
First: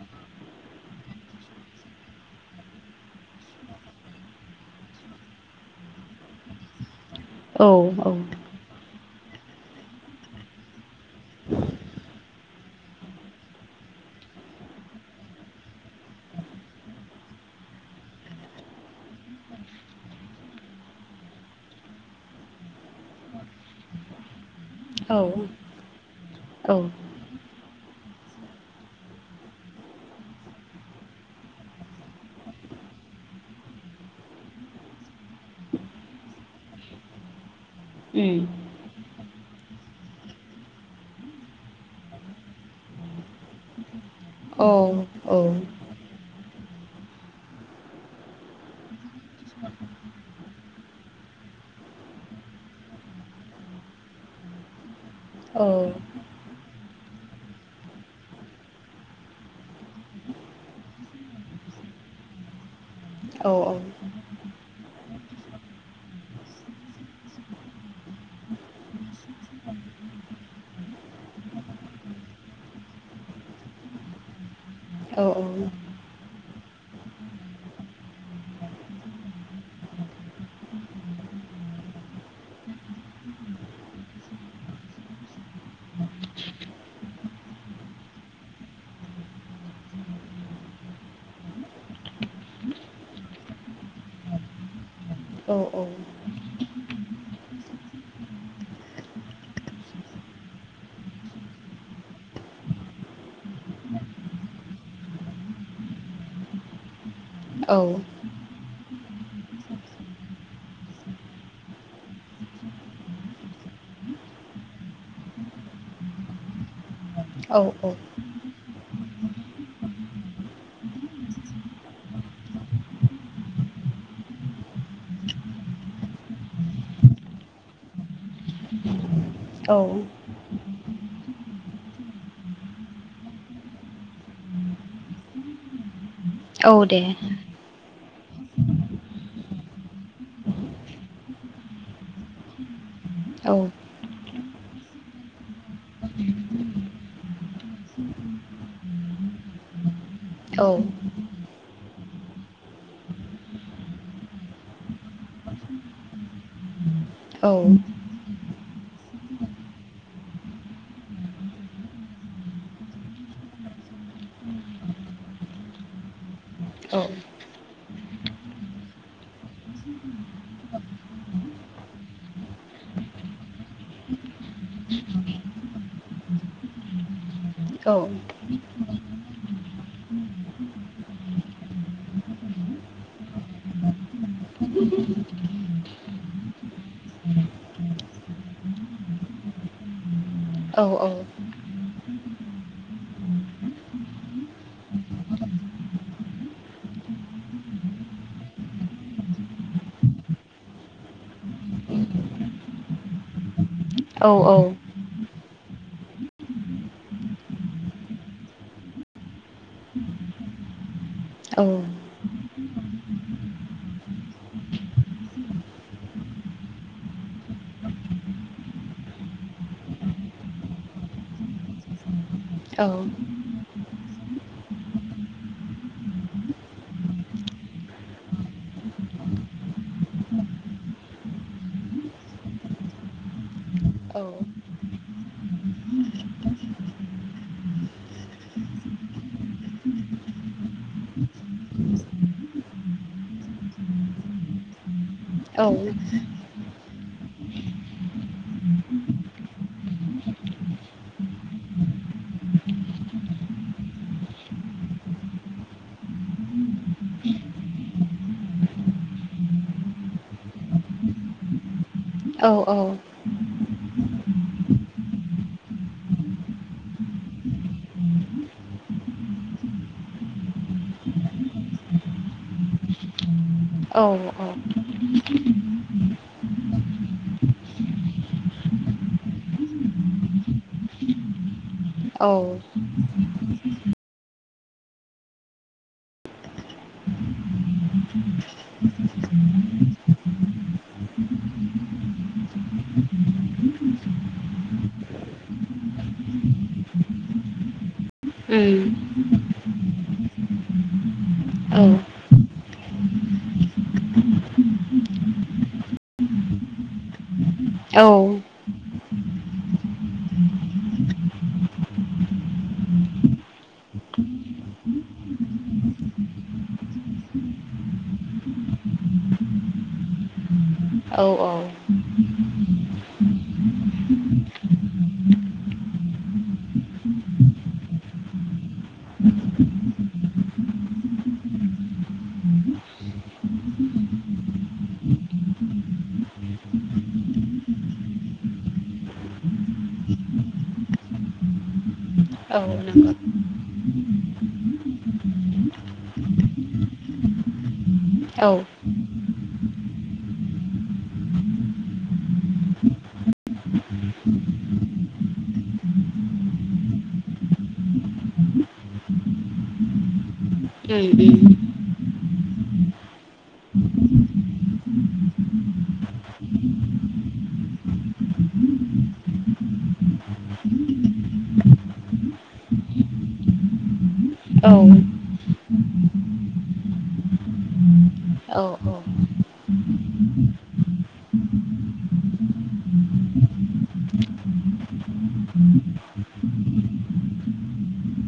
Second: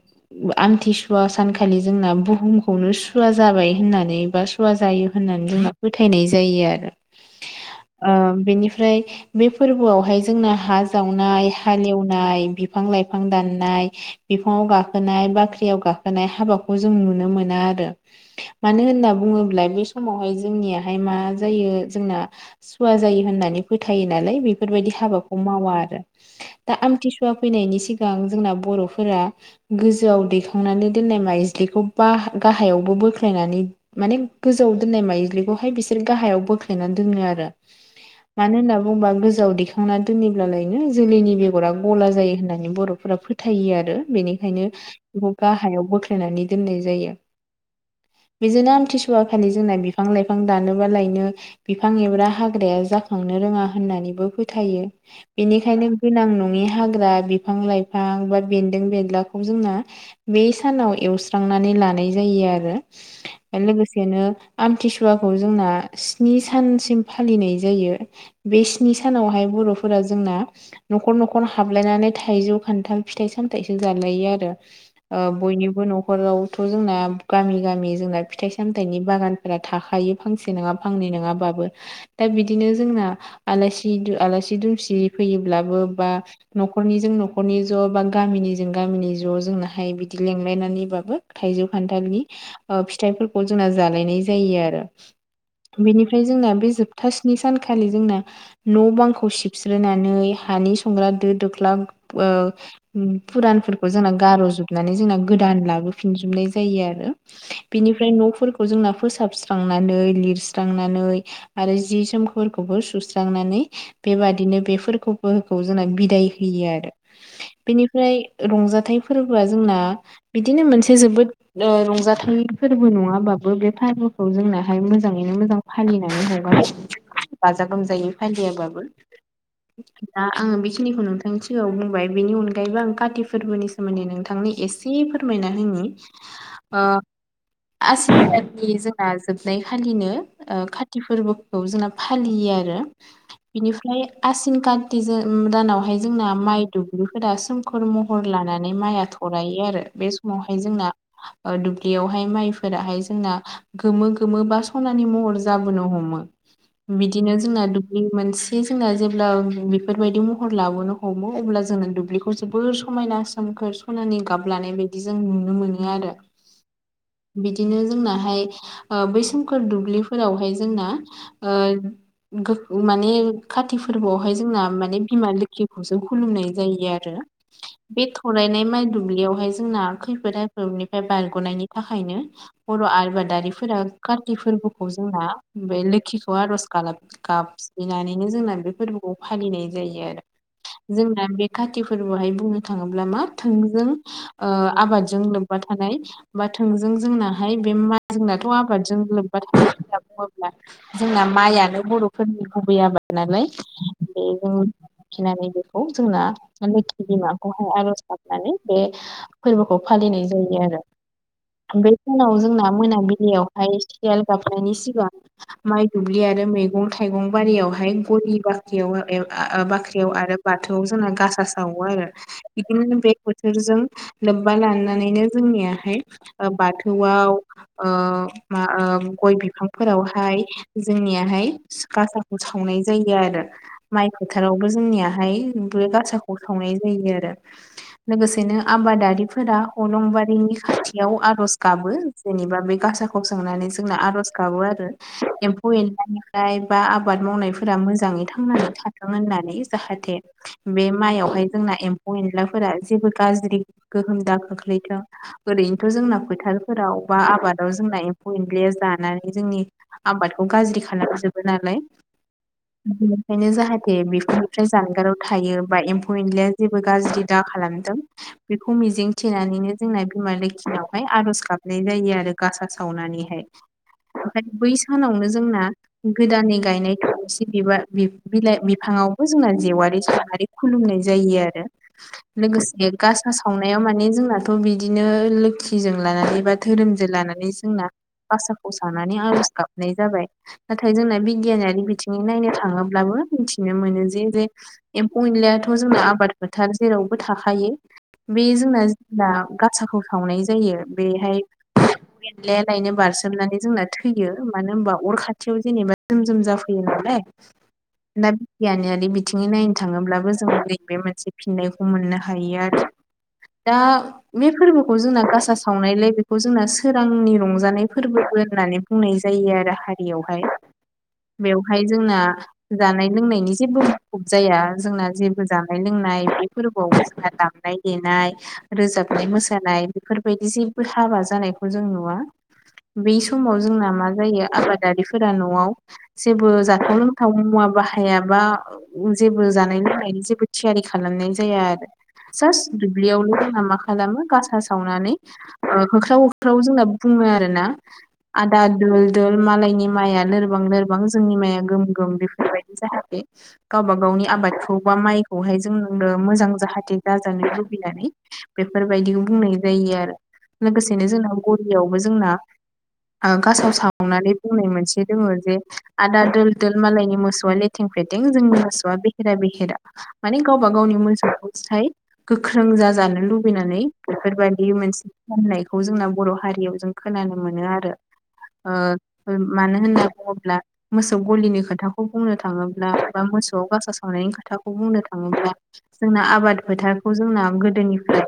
आमथिसुवा सानखालि जोंना बुहुमखौनो सुवा जाबाय होननानै बा सुवा जायो होननानै जोंहा फोथायनाय जायो आरो औ ओ औ बेनिफ्राय बे फोरबोआवहाय जों हा जावनाय हालेवनाय बिफां लाइफां दाननाय बिफांङाव गाखोनाय बाख्रियाव गाखोनाय हाबाखौ जों नुनो मोना। मानो होनना बुङोब्ला बे समावहाय जोंनियाहाय मा जायो जोंना सुवा जायो होननानै फोथायो नालाय बेफोरबायदि औ हाबाखौ मावा आरो दा उम आमथिसुवा फैनायनि सिगां जोंना बर'फोरा गोजौआव दैखांनानै दोननाय माइज्लिखौ बा गाहायाव बोख्लायनानै माने गोजौआव दोननाय माइज्लिखौहाय बिसोर गाहायाव बोख्लायनानै दोनो आरो मानो होनना बुङोबा गोजाव दैखां ना दोनोब्लालायनो जोलैनि बेगरा गला जायो होननानै बर'फोरा फो थायो आरो बेनिखायनो बेखौ औ औ गाहायाव बोख्लायनानै दोननाय जायो बेजोंनो आमथिसुवा खालि जोंना बिफां लाइफां दानो। बालायनो बिफां एब्रा हाग्राया जाखांनो रोङा होननानैबो फोथायो। औ बेनिखायनो गोनां नङि हाग्रा बिफां लाइफां बा बेन्दों बेनलाखौ जोंना बे सानाव एवस्रांनानै लानाय जायो आरो लोगोसेनो आमथिसु वाखौ जोंना स्नि सानसिम फालिनाय जायो। बे स्नि सानावहाय बर'फोरा जोंना न'खर न'खर हाबलायनानै थाइजौ खान्थाल फिथाइ सामथाइसो जालायो आरो। बयनिबो न'खराव थ' जोंना गामि गामि जोंना फिथाइ सामथाइनि बागानफोरा थाखायो फांसे नङा फांनै नङाबाबो दा बिदिनो जोंना आलासि दुमसि फैयोब्लाबो बा नखरनि जों नखरनि ज बा गामिनिजों गामिनि ज जोंना हाय बिदि लेंलायनानैबाबो थाइजौ खानथालनि फिथाइफोरखौ जोंना जालायनाय जायो आरो बेनिफ्राय जोंना बे जोबथा स्नि सानखालि जोंना न' बांखौ सिबस्रोननानै हानि संग्रा दो दोख्ला फुरानफोरखौ जोंना गार'जोबनानै जोंना गोदान लाबोफिनजोबनाय जायो आरो बिनिफ्राय न'फोरखौ जोंना फोसाबस्रांनानै लिरस्रांनानै आरो जि जोम फोरखौबो सुस्रांनानै बेबादिनो बेफोरबोखौ जोंना बिदाय होयो आरो औ बेनिफ्राय रंजाथाइ फोरबोआ जोंना बिदिनो मोनसे जोबोद रंजाथाइ फोरबो नङाबाबो बे जोंनाहाय मोजांङैनो मोजां फालिनानै हगारसि गाजा गोमजायै फालियाबाबो औ दा आङो बेखिनिखौ नोंथां‌। नोंथां सिगांङाव बुंबाय बेनि अनगायैबो आं काति फोरबोनि सोमोन्दै नोंथांनो एसे फोरमायना होनि औ दे नि जोंना जोबनाय खालिनो खाति फोरबोखौ जोंना फालियो आरो औ बेनिफ्राय आसिन खान्थि दानावहाय जोंना माइ दुब्लिफोरा सोमखोर महर लानानै माइया थ' रायो आरो बे समावहाय औ जोंना दुब्लियावहाय माइफोराहाय जोंना गोमो गोमोबा सनानि महर जाबोनो हमो बिदिनो औ जोंना दुब्लि मोनसे ज जोंना जेब्ला बेफोरबायदि महर लाबोनो हमो अब्ला जोंना दुब्लिखौ जोबोर समायना सम सनानि गाब लानाय बायदि जों नुनो मोनो आरो औ बिदिनो जोंनाहाय बै सोमखोर दुब्लिफोरावहाय जोंना ओ माने कति फोरबोआवहाय जोंना माने बिमा लोखिखौसो खुलुमनाय जायो। आरो औ बे थरायनाय माइ दुब्लियावहाय जोंना खैफोद आफफोदनिफ्राय बारग'नायनि थाखायनो बर' आबादारिफोरा कार्ति फोरबोखौ जोंना लोखि खौ आर'ज गाब गाबज्रिनानैनो जोंना बे फोरबोखौ फालिनाय जायो। जोंना बे ख फोरहाय बुंनो थांङोब्ला माों आबादजों लोबबा थानाय बा माधो जों जोंनाहाय बे म जोंनाथ' आबादजों लोब्बा थायो होनना बुंङोब्ला जोंना माइयानो बर'फोरनि गुबुबैयाबा नालाय बे जोंखिनानै बेखौ जोंना लोखि बिमाखौहाय आर'ज गाबनानै बे फोरबोखौ फालिनाय जायो। जायो आरो। बे सानाव जोंना मोनाबिलियावहाय सियाल गाबनायनि सिगां माइ दुब्लि आरो मैगं थाइगं बारियावहाय गरि बाख्रियाव बाख्रियाव आरो बा बोथौआव जोंना गासा सावो आरो औ बिदिनो बे बोथोरजों लोब्बा लानानैनो जोंनियाहाय बाथौआव मा ओ गय बिफांफोरावहाय जोंनियाहाय गासाखौ सावनाय जायो आरो माइ फोथारावबो जोंनियाहाय बे गासाखौ सावनाय जायो आरो लोगोसेनो आबादारिफोरा अलंबारिनि नि खाथियाव आर'ज गाबो जेनेबा बे गासाखौ सोंनानै जोंना आर'ज गाबो आरो एम्फौ एनलानिफ्राय बा आबाद मावनायफोरा मोजाङै थांनानै थाथों होननानै जाहाथे बे माइयावहाय जोंना अनलाफोरा जेबो गाज्रि गोहोम दा खोख्लैथों ओरैनोथ' जोंना फोथारफोराव अबेबा आबादाव जोंना एम्फौ एनलानि जानानै जोंनि आबादखौ गाज्रि खालामजोबो नालाय औ औ जे बेफोरनिफ्राय जानगाराव थायो बा एम्फौ एनलाया जेबो गाज्रि दा खालामदों बेखौ मिजिं थिनानैनो जोंना बिमा लोखियावहाय आर'ज गाबनाय जायो आरो गासा सावनानैहाय औ ओमफ्राय औ बै सानावनो जोंना गोदानै गायनाय थलासि बिबार बिलाइ बिफाङावबो जोंना जेवारि सेवारि खुलुमनाय जायो। होयो आरो लोगोसे गासा सावनाय माने माने जोंनाथ' बिदिनो लोखिजों लानानै बा धोरोमजों लानानै जोंना गासाखौ सावनानै आरज मोननाय जाबाय नाथाय जोंना बिगियानारि बिथिङै नायनो थांङोब्लाबो मिथिनो मोनो जे जे एम्फौ एनलायाथ' जोंना आबाद फोथार जेरावबो थाखायो। उम बे जोंना जेब्ला गासाखौ सावनाय जायो बेहाय एनल लायनो बारसोमनानै जोंना थैयो। मानो होनबा अर खाथियाव जेनेबा जोम जोम जाफैयो नालाय उम दा औ बिदियानो आरो बे बिथिङै नायनो थाङोब्लाबो जों ओरै बे मोनसे फिननायखौ मोननो हायो आरो दा बे फोरबोखौ जोंना गासा सावनायलाय बेखौ जोंना सोरांनि रंजानाय फोरबो बो होननानै बुंनाय जायो आरो हारियावहाय औ उम बेवहाय जोंना जानाय लोंनायनि जेबो मुखुब जाया जोंना जेबो जानाय लोंनाय फोरबोआव जोंहा दामनाय देनाय रोजाबनाय मोसानाय बेफोरबायदि जेबो हाबा जानायखौ जों नुवा बे समाव जोंना मा जायो आबादारिफोरा न'आव जेबो जाथाव लोंथाव मुवा बाहायाबा जेबो जानाय लोंनायनि जेबो थियारि खालामनाय जाया आरो औ जास नंगौ दुब्लियावल' जोंहा मा खामो खालामो गासा सावनानै होख्राव होख्राव जोंना बुङो आरो ना आदा औ दोल दोल मालायनि माइआ लोरबां लोरबां जोंनि माइआ गोम गोम बेफोरबायदि जाहाथे गावबा गाव आबादखौ बा माइखौ जों मोजां जाहाथे जाजानो लुबैनाय बेफोरबायदि बेफोर बायदि बुंनाय जायो आरो लोगोसेनो जोंनाव गुदियावनो जोंना ओ गासा सावनाय सावनानै बुंनाय मोनसे दङ जे आदा दोल दोल मालायनि मोसौआ लेथें फेथें जोंनि मोसौआ बेहेरा बेहेरा माने गावबा गावनि मोसौखौ फ्राय गोख्रों जाजानो लुबैनानै बेफोरबायादि मोनसे फाननायखौ जोंना बर' हारियाव जों खोनानो मोनो आरो मानो होनना बुङोब्ला मोसौ गलिनि खोथाखौ बुंनो थाङोब्ला बा मोसौ गसा सावनायनि खोथाखौ बुंनो थाङोब्ला जोंना आबाद फोथारखौ जोंना गोदोनिफ्राय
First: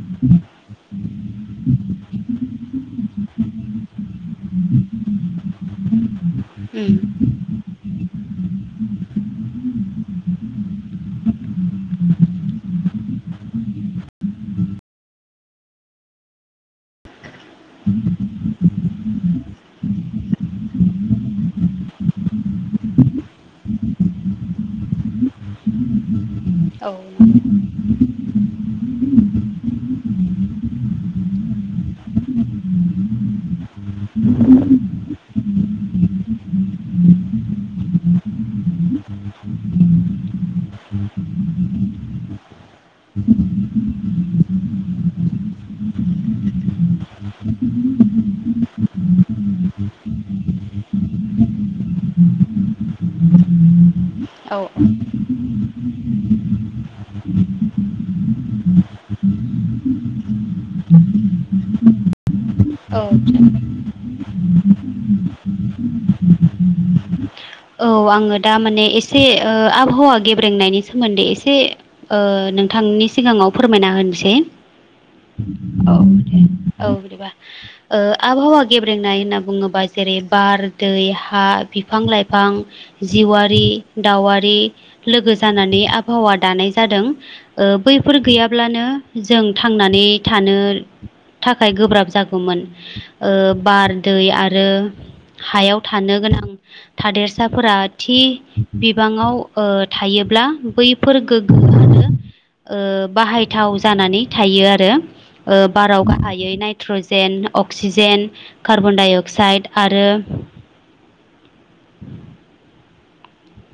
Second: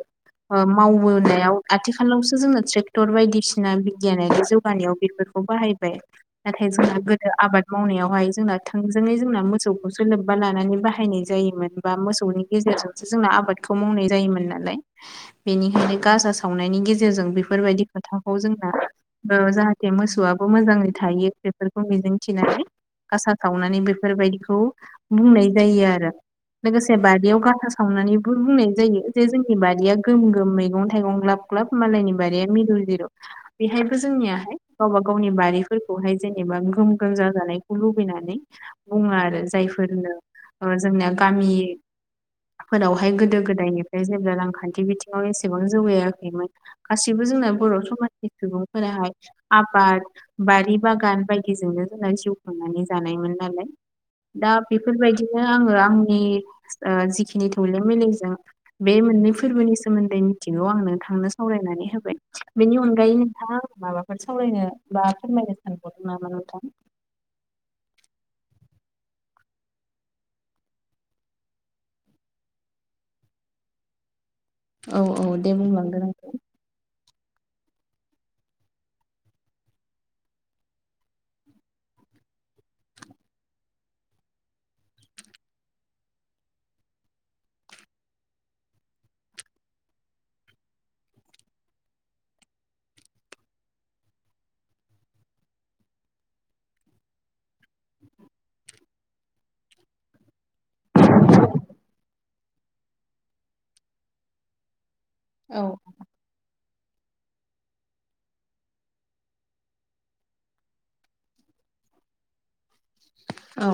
मावबोनायाव आथिखालावसो जोङो ट्रेक्टर बायदिसिना बिगियानारि जौगानायाव बेफोरखौ बाहायबाय नाथाय जोंना गोदो आबाद मावनायावहाय जोंना थोंजोङै जोंना मोसौखौ लोब्बा लानानै बाहायनाय जायोमोन बा मोसौनि गेजेरजोंसो जोंना आबादखौ मावनाय जायोमोन नालाय बेनिखायनो गाजा सावनायनि गेजेरजों बेफोरबायदि खोथाखौ जोंना ओ जाहाथे दे मोसौआबो मोजाङै थायो बेफोरखौ मिजिंथिनानै गासा सावनानै बेफोरबायदिखौ बुंनाय जायो आरो। लोगोसे बारियाव गासा सावनानैबो बुंनाय जायो जे जोंनि बारिया गोम गोम मैगं थाइगं ग्लाब ग्लाब ग्लाब मालायनि बारिया मिरु जिरु बेहायबो जोंनियाहाय गावबा गावनि बारिफोरखौहाय जेनेबा ग्रोम ग्रोम जाजानायखौ लुबैनानै बुङो आरो जाय जोंनिया गामि फोरावहाय गोदो गोदायनिफ्राय जेब्ला रांखान्थि बिथिङाव एसेबां जौगायाखैमोन गासिबो जोंना बर' समाजनि सुबुंफोराहाय आबाद बारि बागान बायदिजोंनो जोंना जिउ खांनानै जानायमोन नालाय दा बेफोरबायदिनो आङो आंनि ओ जिखिनि थौले मेलेमजों बे मोननैसो फोरबोनि सोमोन्दै मिथिगौ आं नोंथांनो सावरायनानै होबाय बेनि औ अनगायै औ नोंथाङा माबा बेफोर सावरायनो बा फोरमायनो सानबावदों नामा नोंथां? औ आङो दा माने एसे ओ आबहावा गेब्रेंनायनि सोमोन्दै एसे ओ नोंथां नोंनि सिगाङाव फोरमायना होनोसै औ औ दे बुंलांदो नोंथां। [unintelligible] ओ आबहावा गेब्रेंनाय होनना बुङोबा जेरै बार दै हा बेफोर बिफां लाइफां जिवारि दाावारि लोगो जानानै आबहावा दानाय जादों। दों बैफोर गैयाब्लानो जों थांनानै थानो थाखाय गोब्राब जागौमोन बार दै आरो हायाव थानो गोनां थादेरसाफोरा थि बिबाङाव ओ थायो। ब्ला बैफोर गोग्गोआनो ओ बाहायथाव जानानै थायो आरो औ बाराव गाहाय नाइट्रजेन अक्सिजेन कार्बनडाइ अक्साइड आरो [inaudible] औ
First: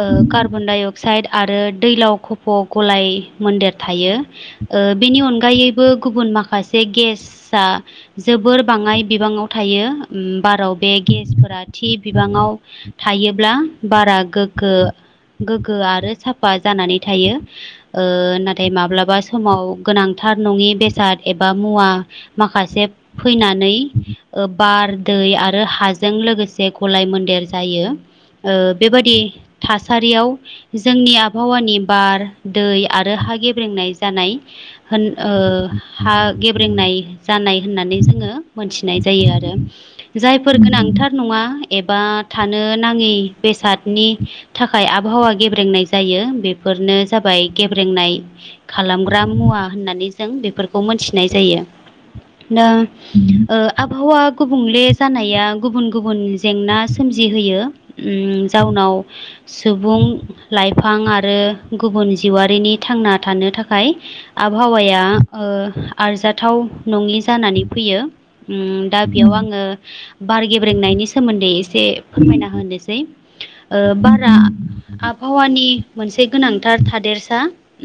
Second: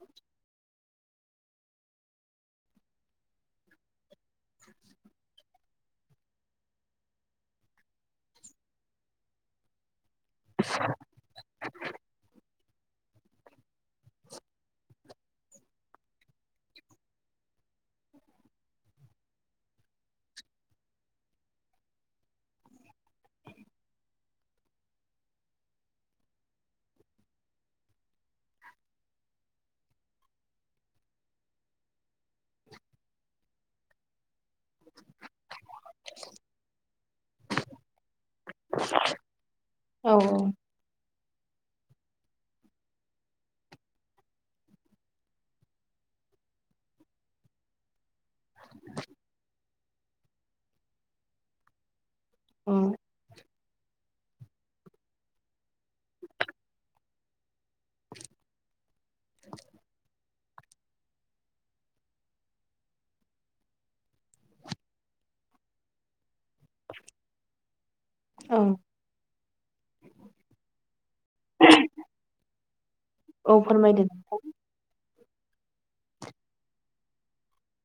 ओ कार्बनडायअक साइड आरो दैलाव खफ' गलाय मोन्देर थायो। ओ बेनि अनगायैबो गुबुन माखासे गेस आ जोबोर बाङाय बिबाङाव थायो। उम बाराव बे गेसफोरा थि बिबाङाव थायो। ब्ला बारा गोग्गो गोग्गो आरो साफा जानानै थायो नाथाय माब्लाबा समाव गोनांथार थार नङि बेसाद एबा मुवा माखासे फैनानै ओ बार दै दै आरो हाजों लोगोसे गलाय मोन्देर जायो। ओ बेबादि थासारियाव जोंनि आबहावानि बार दै आरो हा गेब्रेंनाय जानाय होन ओ हा गेब्रेंनाय जानाय होननानै जोङो मोनथिनाय जायो आरो औ जायफोर गोनांथार नङा एबा थानो नाङि बेसादनि थाखाय आबहावा गेब्रेंनाय जायो बेफोरनो जाबाय गेब्रेंनाय खालामग्रा मुवा होननानै जों बेफोरखौ मोनथिनाय जायो। आबहावा गुबुंले जानाया गुबुन गुबुन जेंना सोमजिहोयो उम जाउनाव सुबुं लाइफां आरो गुबुन जिउआरिनि थां थांना थानो थाखाय आबहावाया ओ आरजाद थाव नङि जानानै फैयो। औ उम दा बेयाव आङो बार गेब्रेंनायनि सोमोनदै दे एसे फोरमायना होनोसै औ ओ फोरमायदो बारा आबहावानि मोनसे गोनांथार थादेरसा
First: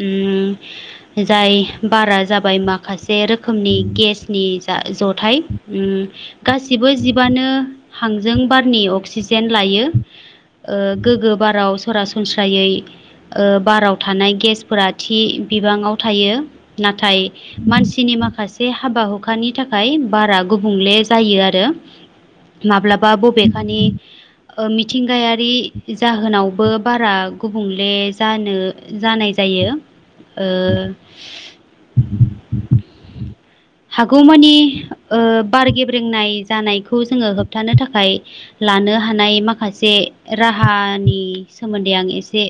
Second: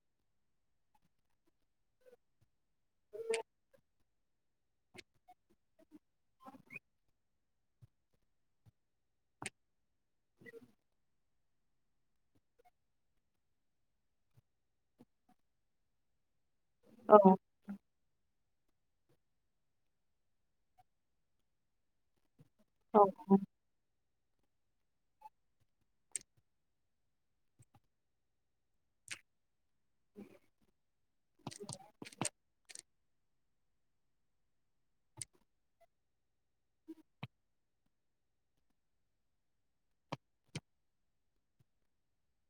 उम जाय बारा जाबाय माखासे रोखोमनि गेस नि जा जथाय गासिबो जिबानो हांजों बारनि अक्सिजे जेन लायो गोग्गो बाराव सरासनस्रायै बाराव थानाय गेसफोरा थि बिबाङाव थायो। नाथाय औ मानसिनि माखासे हाबा हुखानि थाखाय बारा गुबुंले जायो आरो। औ माब्लाबा बबेखानि ओ मिथिंगायारि जाहोनावबो बारा गुबुंले जानो जानाय जायो। यो ओ [inaudible] हागौमानि ओ बार गेब्रेंनाय जानायखौ जोङो होबथानो थाखाय लानो हानाय माखासे राहानि सोमोन्दै आं एसे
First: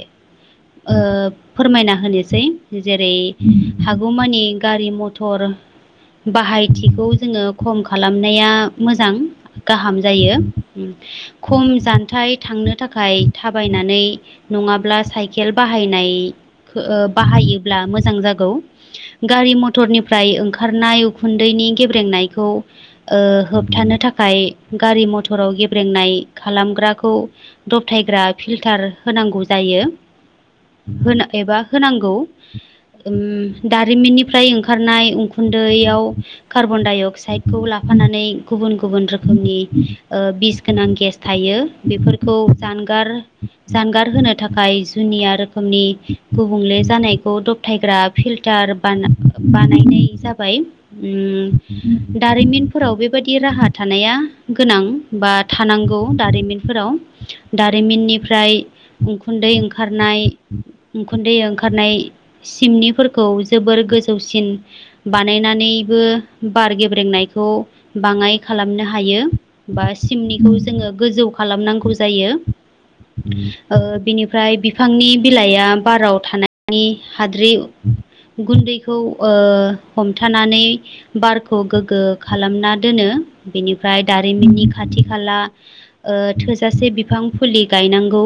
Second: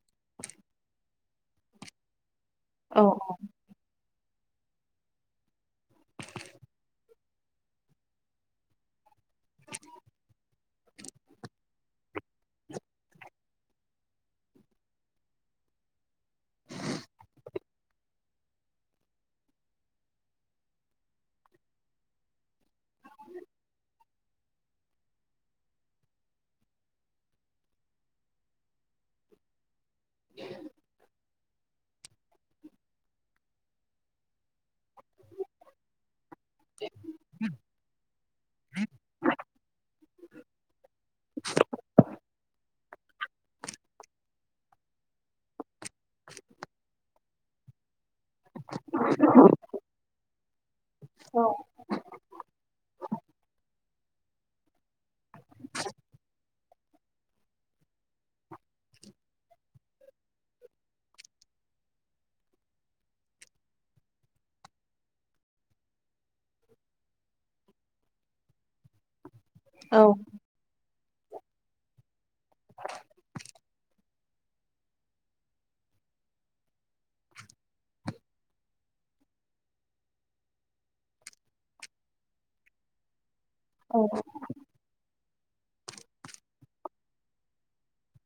फोरमायना होनोसै जेरै औ हागौमानि गारि मथर बाहायथिखौ जोङो खम खालामनाया मोजां गाहाम जायो। खम जानथाइ थांनो थाखाय थाबायनानै नङाब्ला साइकेल बाहायनाय बाहायोब्ला मोजां जागौ गारि मटरनिफ्राय ओंखारनाय उखुन्दैनि नि गेब्रेंनायखौ होबथानो थाखाय गारि मथराव गेब्रेंनाय खालामग्राखौ दबथायग्रा फिल्टार होनांगौ जायो। होन एबा होनांगौ दारिमिननिफ्राय ओंखारनाय उखुन्दैयाव कार्बन डाय अक्साइडखौ लाफानानै गुबुन गुबुन रोखोमनि बिस गोनां गेस थायो बेफोरखौ जानगार जानगार होनो थाखाय जुनिया रोखोमनि गुबुंले जानायखौ दबथायग्रा फिल्टार बा बानायनाय जाबाय उम दारिमिनफोराव बेबायदि राहा थानाया गोनां बा थानांगौ। दारिमिनफोराव दारिमिननिफ्राय उखुन्दै ओंखारनाय दै ओंखारनाय सिमनिफोरखौ जोबोर गोजौसिन बानायनानैबो बार गेब्रेंनायखौ बाङाय खालामनो हायो बा औ सिमनिखौ जोङो गोजौ खालामनांगौ जायो। बिनिफ्राय बिफांनि बिलाइआ बाराव थानायनि हाद्रि उखुन्दैखौ ओ हमथानानै बारखौ गोग्गो खालामना दोनो। औ बेनिफ्राय दारिमिननि खाथि खाला ओ थोजासे बिफां फुलि गायनांगौ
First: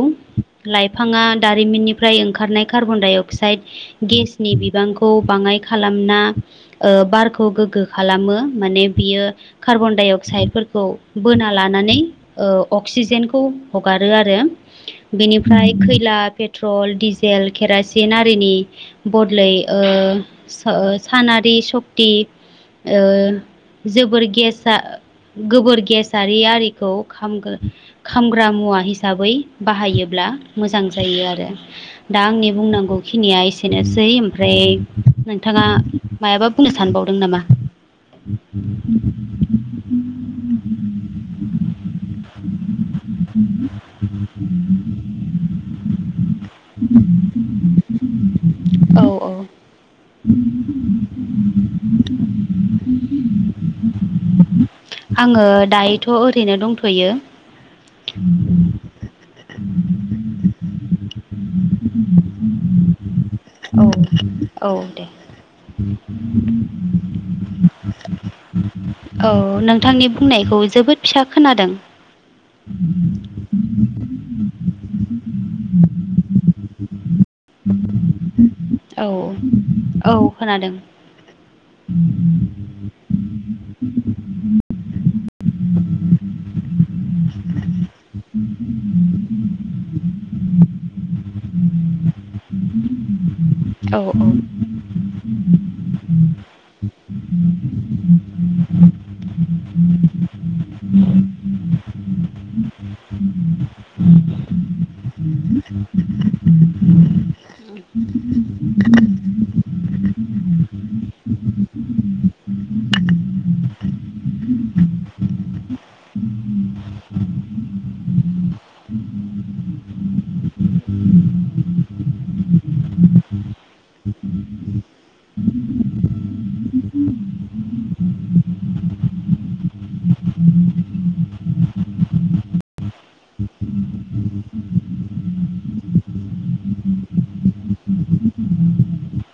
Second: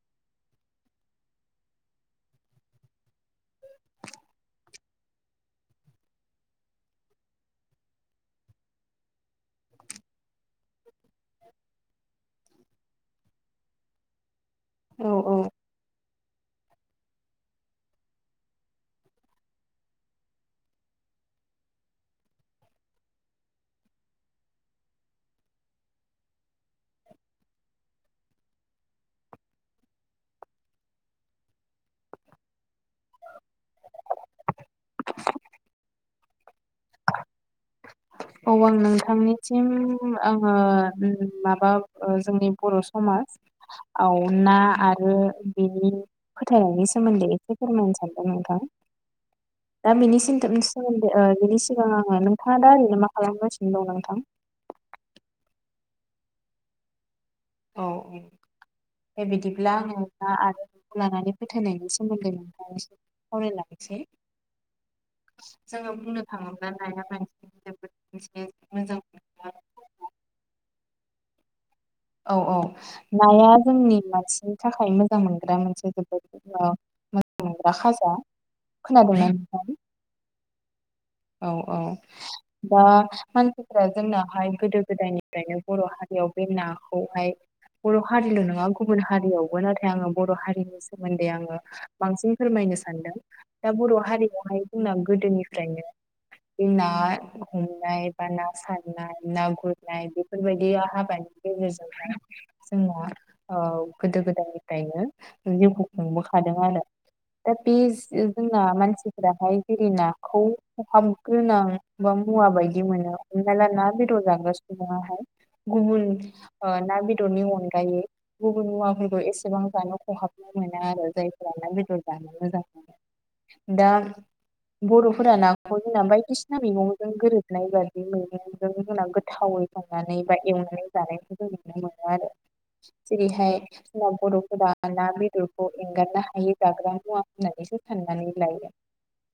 लाइफाङा दारिमिननिफ्राय ओंखारनाय कार्बन डाइ अक्साइड गेसनि बिबांखौ बाङाय खालामना बारखौ गोग्गो खालामो माने बियो कार्बन डाइ अक्साइदफोरखौ बोना ला नानै अक्सिजेनखौ हगारो आरो औ औ बेनिफ्राय खैला पेट्रल डिजेल केरासिन आरिनि बदलै ओ सो साना आरि सक्ति ओ जोबोर गेसा गोबोर गेसारि आरिखौ खामग्रा मुवा हिसाबै बाहायोब्ला मोजां जायो आरो दा आंनि बुंनांगौ खिनिया एसेनोसै ओमफ्राय नोंथाङा मायाबा बुंनो सानबावदों दों नामा? औ आं नोंथांनिसिम आङो उम माबा ओ जोंनि बर' समाज ना आरो बेनि फोथायनायनि सोमोन्दै एसे फोरमायनो सानदों नोंथां औ दा बिनिथ सोमोन्दै बिनि सिगां आङो नोंथाङा दा ओरैनो मा खालामगासिनो दं नोंथां आङो दायोथ' ओरैनो दंथ'यो। औ दे बिदिब्ला आङो दा आरनायखौ लानानै फोथायनायनि सोमोन्दै नोंथांजों एसे औ सावरायलांनोसै औ दे [inaudible] जोङो बुंनो थाङोब्ला नाया बांसिन जोबोद मोनसे मोजां औ नोंथांनि मोन बुंनायखौ जोबोद फिसा खोनादों। औ औ नाया जोंनि मानसिनि थाखाय मोजां मो नग्रा मोनसे जोबोद मोजां मोनग्रा खाजा औ खोनादोंना नोंथां औ खोनादों औ औ दा मानसिफोरा जोंनाहाय गोदो गोदायनिफ्रायनो बर' हारि बेयाव बे नाखौहाय बर' हारिल' नङा गुबुन हारियावबो नाथाय आङो बर' हारिनि सोमोन्दै आङो बांसिन फोरमायनो सानदों दा बर' औ हारियावहाय जोंना गोदोनिफ्रायनो बे ना हमनाय बा ना सारनाय ना गुरनाय बेफोरबायदि हाबानि गेजेरजों जोंना गोदो गोदायनिफ्रायनो जिउखौ खुंबोखादों आरो दा बे जोंना मानसिफोराहाय जेरै नाखौ खहाब गोनां बा मुवा बायदि मोनो हमना ला ना बेदर जाग्रा सुबुङाहाय गुबुन ना बेदरनि अनगायै गुबुन मुवाफोरखौ एसेबां जानो खहाब मोना आरो जायफोरा ना बेदर जानो मोजां मोनो दा बर'फोरा ना जोंना बायदिसिना मैगंजों गोरोबनाय बा बे मैगंजों जोंनाव गोथावै सांनानै बा ए वनानै जानायखौ जों नुनो मोनो आरो जेरैहाय जोंना बर'फोरा ना बेदरखौ एंगारनो हायै जाग्रा मुवा होननानै साननानै लायो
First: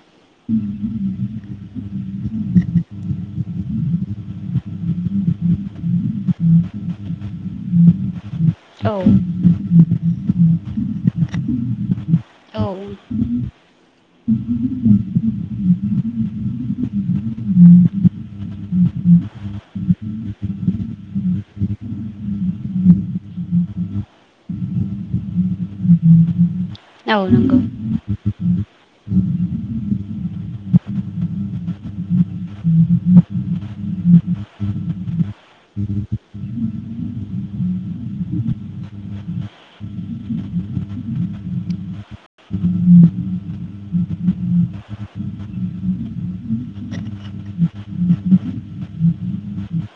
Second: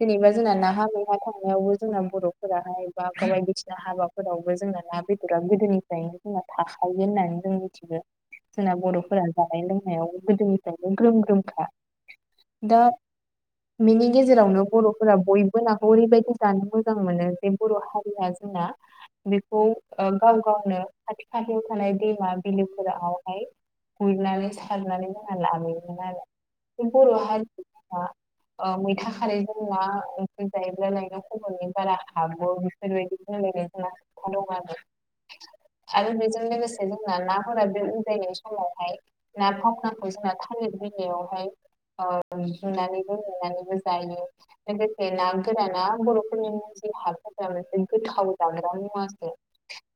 जेनेबा जोंना ना थांनायावबो जोंना बर'फोराहाय बा ब बायदिसिना हाबाफोरावबो जोंना ना बेदरा गोदोनिफ्राय जोंना थाखायो होननानै जों मिथिगो। जोंना औ बर'फोरा जानाय लोंनायाव गोदोनिफ्रायनो ग्रोम ग्रोमखा औ दा बेनि गेजेरावनो बर'फोरा बयबो ना ओरैबायदि जानो मोजां मोनो जे बर' हारिया जोंना बेखौ गाव गावनो खाथि खाथियाव थानाय दैमा बिलोफोरावहाय गुरनानै सारनानै जोंहा लाबोयोमोन आरो बे बर' औ हारि नंगौ ओ मैथा खारैजों ना जायोब्ला लायनो खबनै बारा हाबो बेफोरबायदि बुंलायनाय जोंहा खोथा दं आरो [unintelligible] [unintelligible] आरो बेजों लोगोसे जोंना नाफोरा बे उजायनाय समावहाय ना मावाखौ [unintelligible] जोंना थालिर बिलाइयावहाय जुनानैबो मेनानैबो जायो। बे ना गोराना बर'फोरनि जि हाफोरा मोनसे गोथाव जाग्रा मुवासो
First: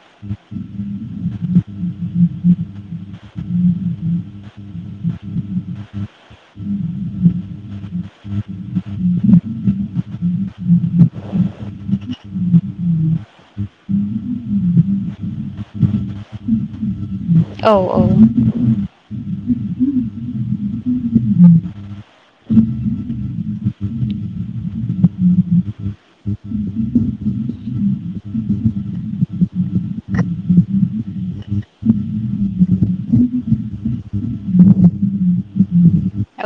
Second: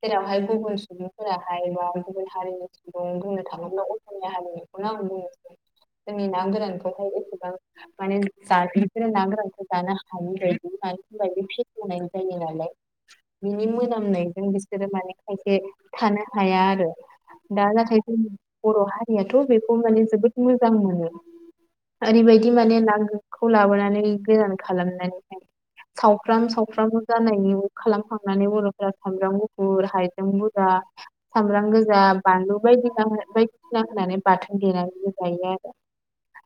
जेरावहाय गुबुन सुबुंफोराहाय बा गुबुन हारिनि सुबुं बुंनो थाङोब्ला असमिया हारिनिखौ आं जोंनि ना गोरानखौहाय एसेबां माने जाफेरिफोरा ना गोरानखौ जानो हायि बादि मानो होनबा बे फेसेवनाय जायो नालाय बिनि मोनामनायजों बिसोरो माने खायसे थानो हाया आरो दा औ नाथाय बर' हारियाथ' बे माने जोबोद मोजां मोनो ओरैबायदि माने नांगोखौ लाबोनानै गोरान खालामनानैहाय सावफ्राम सावफ्राम जानायनि खालामखांनानै बर'फ्रा सामब्राम गुफुर हाइजें बुरजा सामब्राम गोजा बानलु बायदिना बायदिसिना होनानै बाथोन देनानैबो जायो आरो।